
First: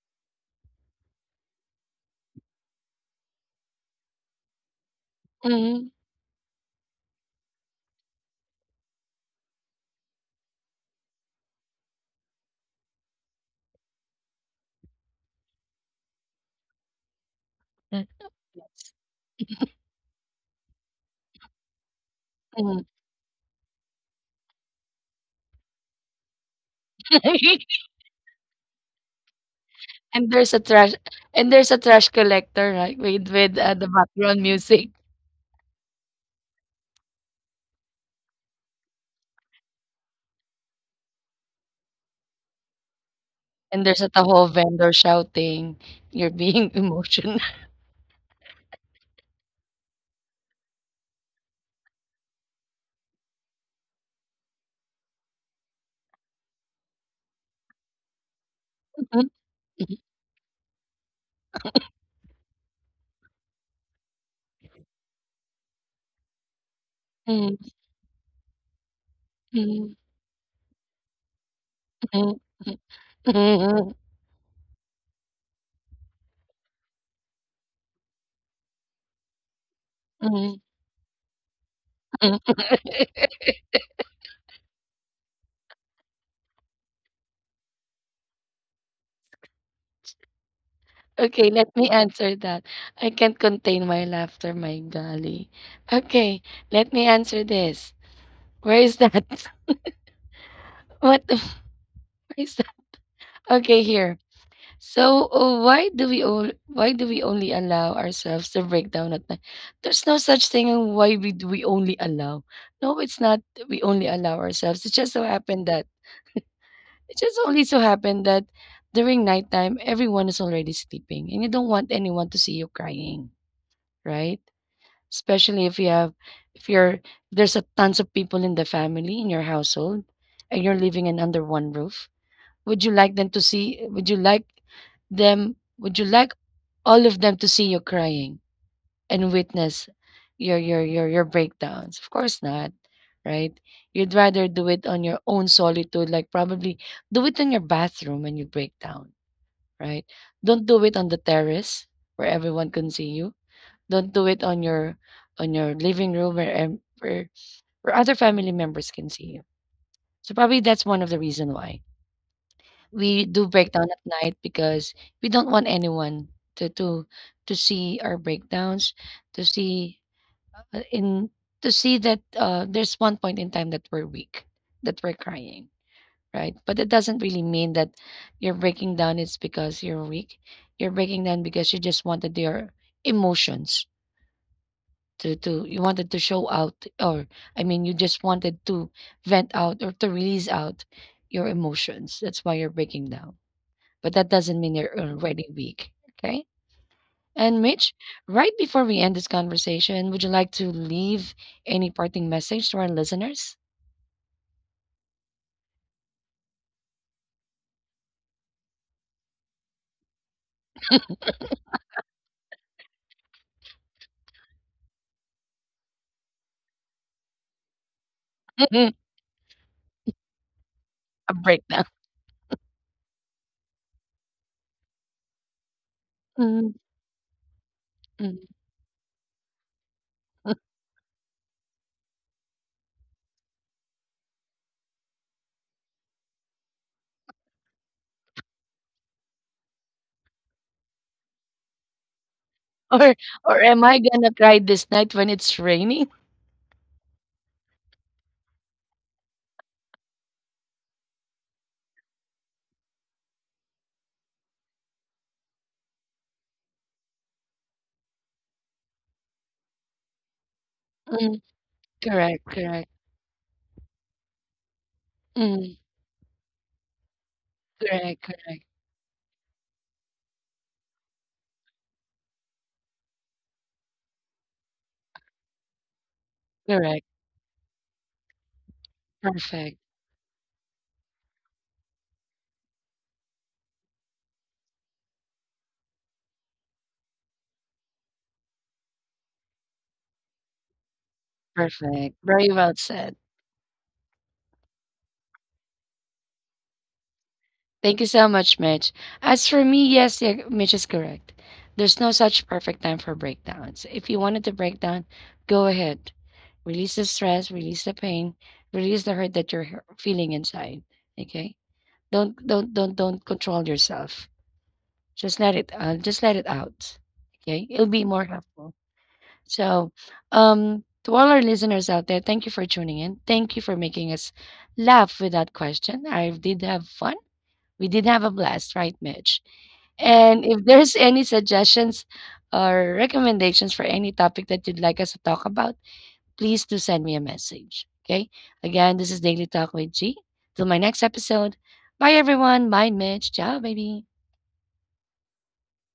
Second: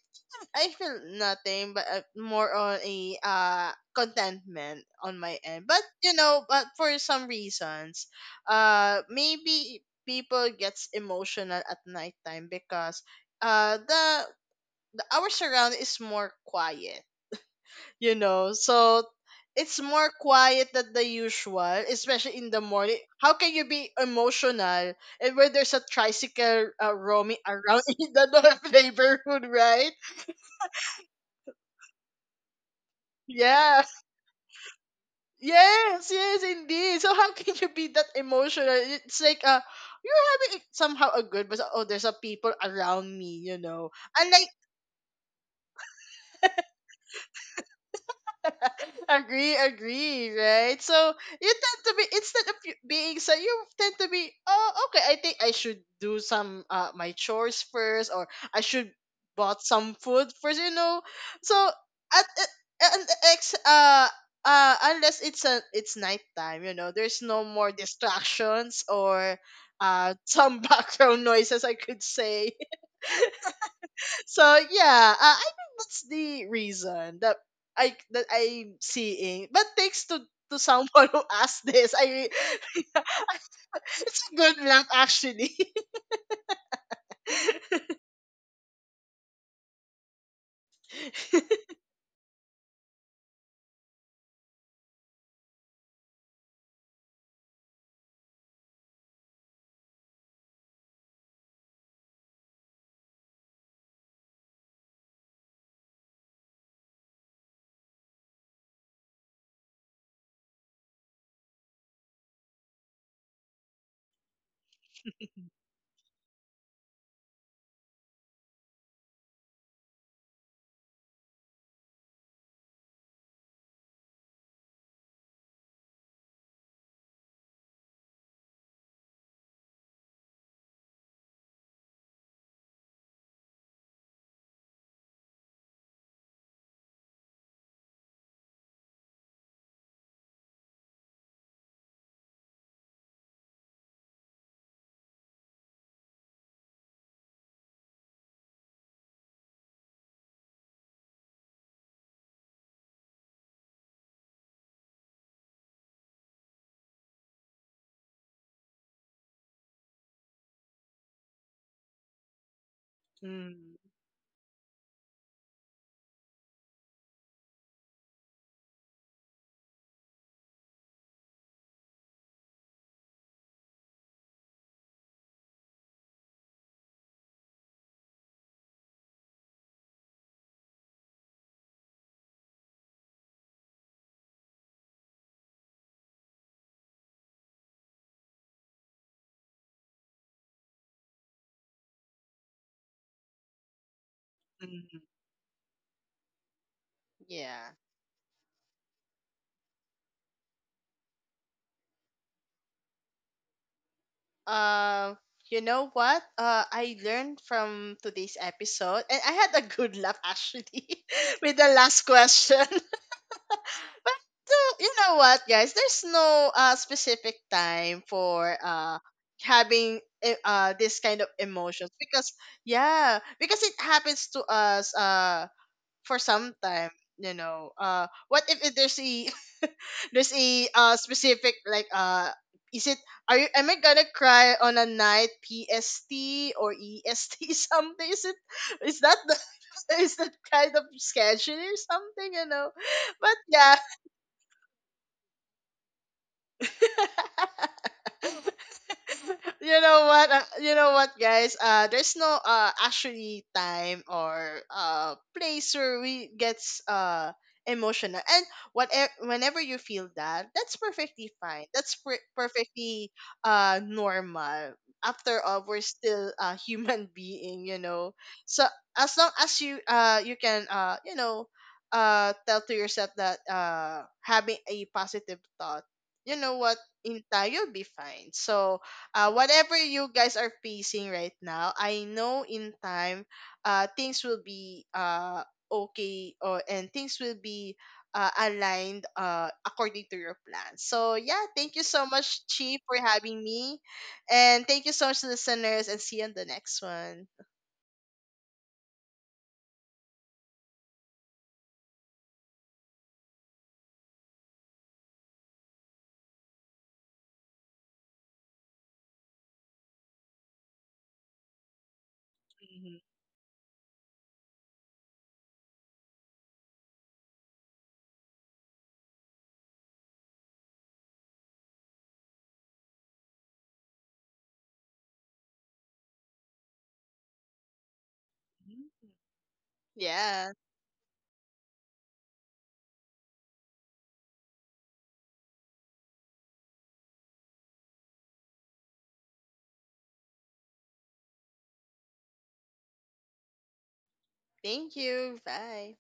I feel nothing, but, uh, more on a uh contentment on my end. But
Mhm.
you know, but for some reasons, uh, maybe people gets emotional at nighttime because uh the, the our surround is more quiet,
Mm,
you know,
yes.
so it's more quiet than the usual. Especially in the
Mhm.
morning, how can you be emotional and when there's a tricycle, uh, roaming around in the north neighborhood, right?
And there's a trash, and there's a trash collector, right? With with, uh,
Yeah,
the background music.
yes, yes, indeed. So how can you be that emotional? It's like, uh you're having somehow a good, but oh, there's a people around me, you
And
know.
there's a Tahoe
Unlike,
vendor shouting, "You're being emotional."
agree, agree, right? So you tend to be, instead of you being so, you tend to be, oh okay, I think I should do some uh my chores first, or I should bought some food first, you know. So, at, at and ex uh uh unless it's, a it's nighttime, you know, there's no
Mm,
more distractions or
mm,
uh some background noises I could
mm,
say.
mm, mm,
So yeah, uh, I think that's the reason that I that I'm seeing. But thanks to to
mm,
someone who asked this, I,
mm.
it's a good laugh actually.
Okay, let me answer that. I can't contain my laughter, my golly. Okay, let me answer this. Where is that? What the where is that? Okay, here. So, uh, why do we all why do we only allow ourselves to break down at night? There's no such thing and why we do we only allow. No, it's not that we only allow ourselves. It just so happened that, it just only so happened that during nighttime, everyone is already sleeping, and you don't want anyone to see you crying, right? Especially if you have, if you're, there's a tons of people in the family in your household, and you're living in under one roof. Would you like them to see? Would you like them? Would you like all of them to see you crying and witness your your your your breakdowns. Of course not, right? You'd rather do it on your own solitude, like probably do it in your bathroom when you break down, right? Don't do it on the terrace where everyone can see you. Don't do it on your, on your living room where em- where, where other family members can see you. So probably that's one of the reason why we do
Mm,
breakdown at night, because we don't want anyone to to to see our breakdowns, to see uh, in to see that uh, there's one point in time that we're weak, that we're crying, right? But it doesn't really mean that you're breaking down. It's because you're weak. You're breaking down because you just wanted your emotions to to you wanted to show out, or I mean, you just wanted to vent out or to release out your emotions. That's why you're breaking down. But that doesn't mean you're
mm,
already weak. Okay. And
yeah.
Mitch, right before we end this conversation, would you like to leave any parting message to our listeners?
Uh, you know what? Uh, I learned from today's episode, and I had a good laugh actually with the last question. But uh, you know what, guys? There's no uh, specific time for
A
uh having e- uh this kind of
breakdown.
emotions, because yeah, because it happens to us uh for some
Mm,
time. You know, uh, what
mm.
if it- there's a, there's a uh specific like, uh is it, are you, am I gonna cry on a night, P S T or E S T? Something? Is it, is that the, is that kind of schedule or something? You know,
Or
but
or am I gonna cry this night when it's raining?
yeah. You know what, uh, you know what guys, uh there's no uh actually time or uh place where we gets uh emotional. And whatever, whenever you feel that, that's perfectly
Mm,
fine, that's per-
correct, correct.
perfectly uh normal, after all
Mm,
we're still a human being, you know.
correct, correct,
So as long as you, uh you can, uh you know, uh tell to yourself that, uh having a positive thought, you know what,
correct.
in time you'll be fine. So, uh, whatever
Perfect,
you guys are facing right now, I know in time, uh, things will be uh okay, or and things will be, uh, aligned uh according to your plan. So yeah, thank you so
perfect.
much,
Very
Chi,
well
for
said.
having me, and thank you so much, listeners, and see you on the next one.
Thank you so much, Mitch. As for me, yes, yeah, Mitch is correct. There's no such perfect time for breakdowns. If you wanted to break down, go ahead. Release the stress, release the pain, release the hurt that you're he- feeling inside. Okay? Don't don't
Mhm.
don't don't control yourself. Just let it uh, just let it out. Okay? It'll be more helpful. So, um to all our listeners out there, thank you for tuning in. Thank you for making us laugh with that question. I did have fun, we did have a blast, right, Mitch? And
Yeah,
if there's any suggestions or recommendations for any topic that you'd like us to talk about, please do send me a message. Okay. Again, this is Daily Talk with G. Till my next episode. Bye, everyone. Bye, Mitch. Ciao, baby.
thank you. Bye.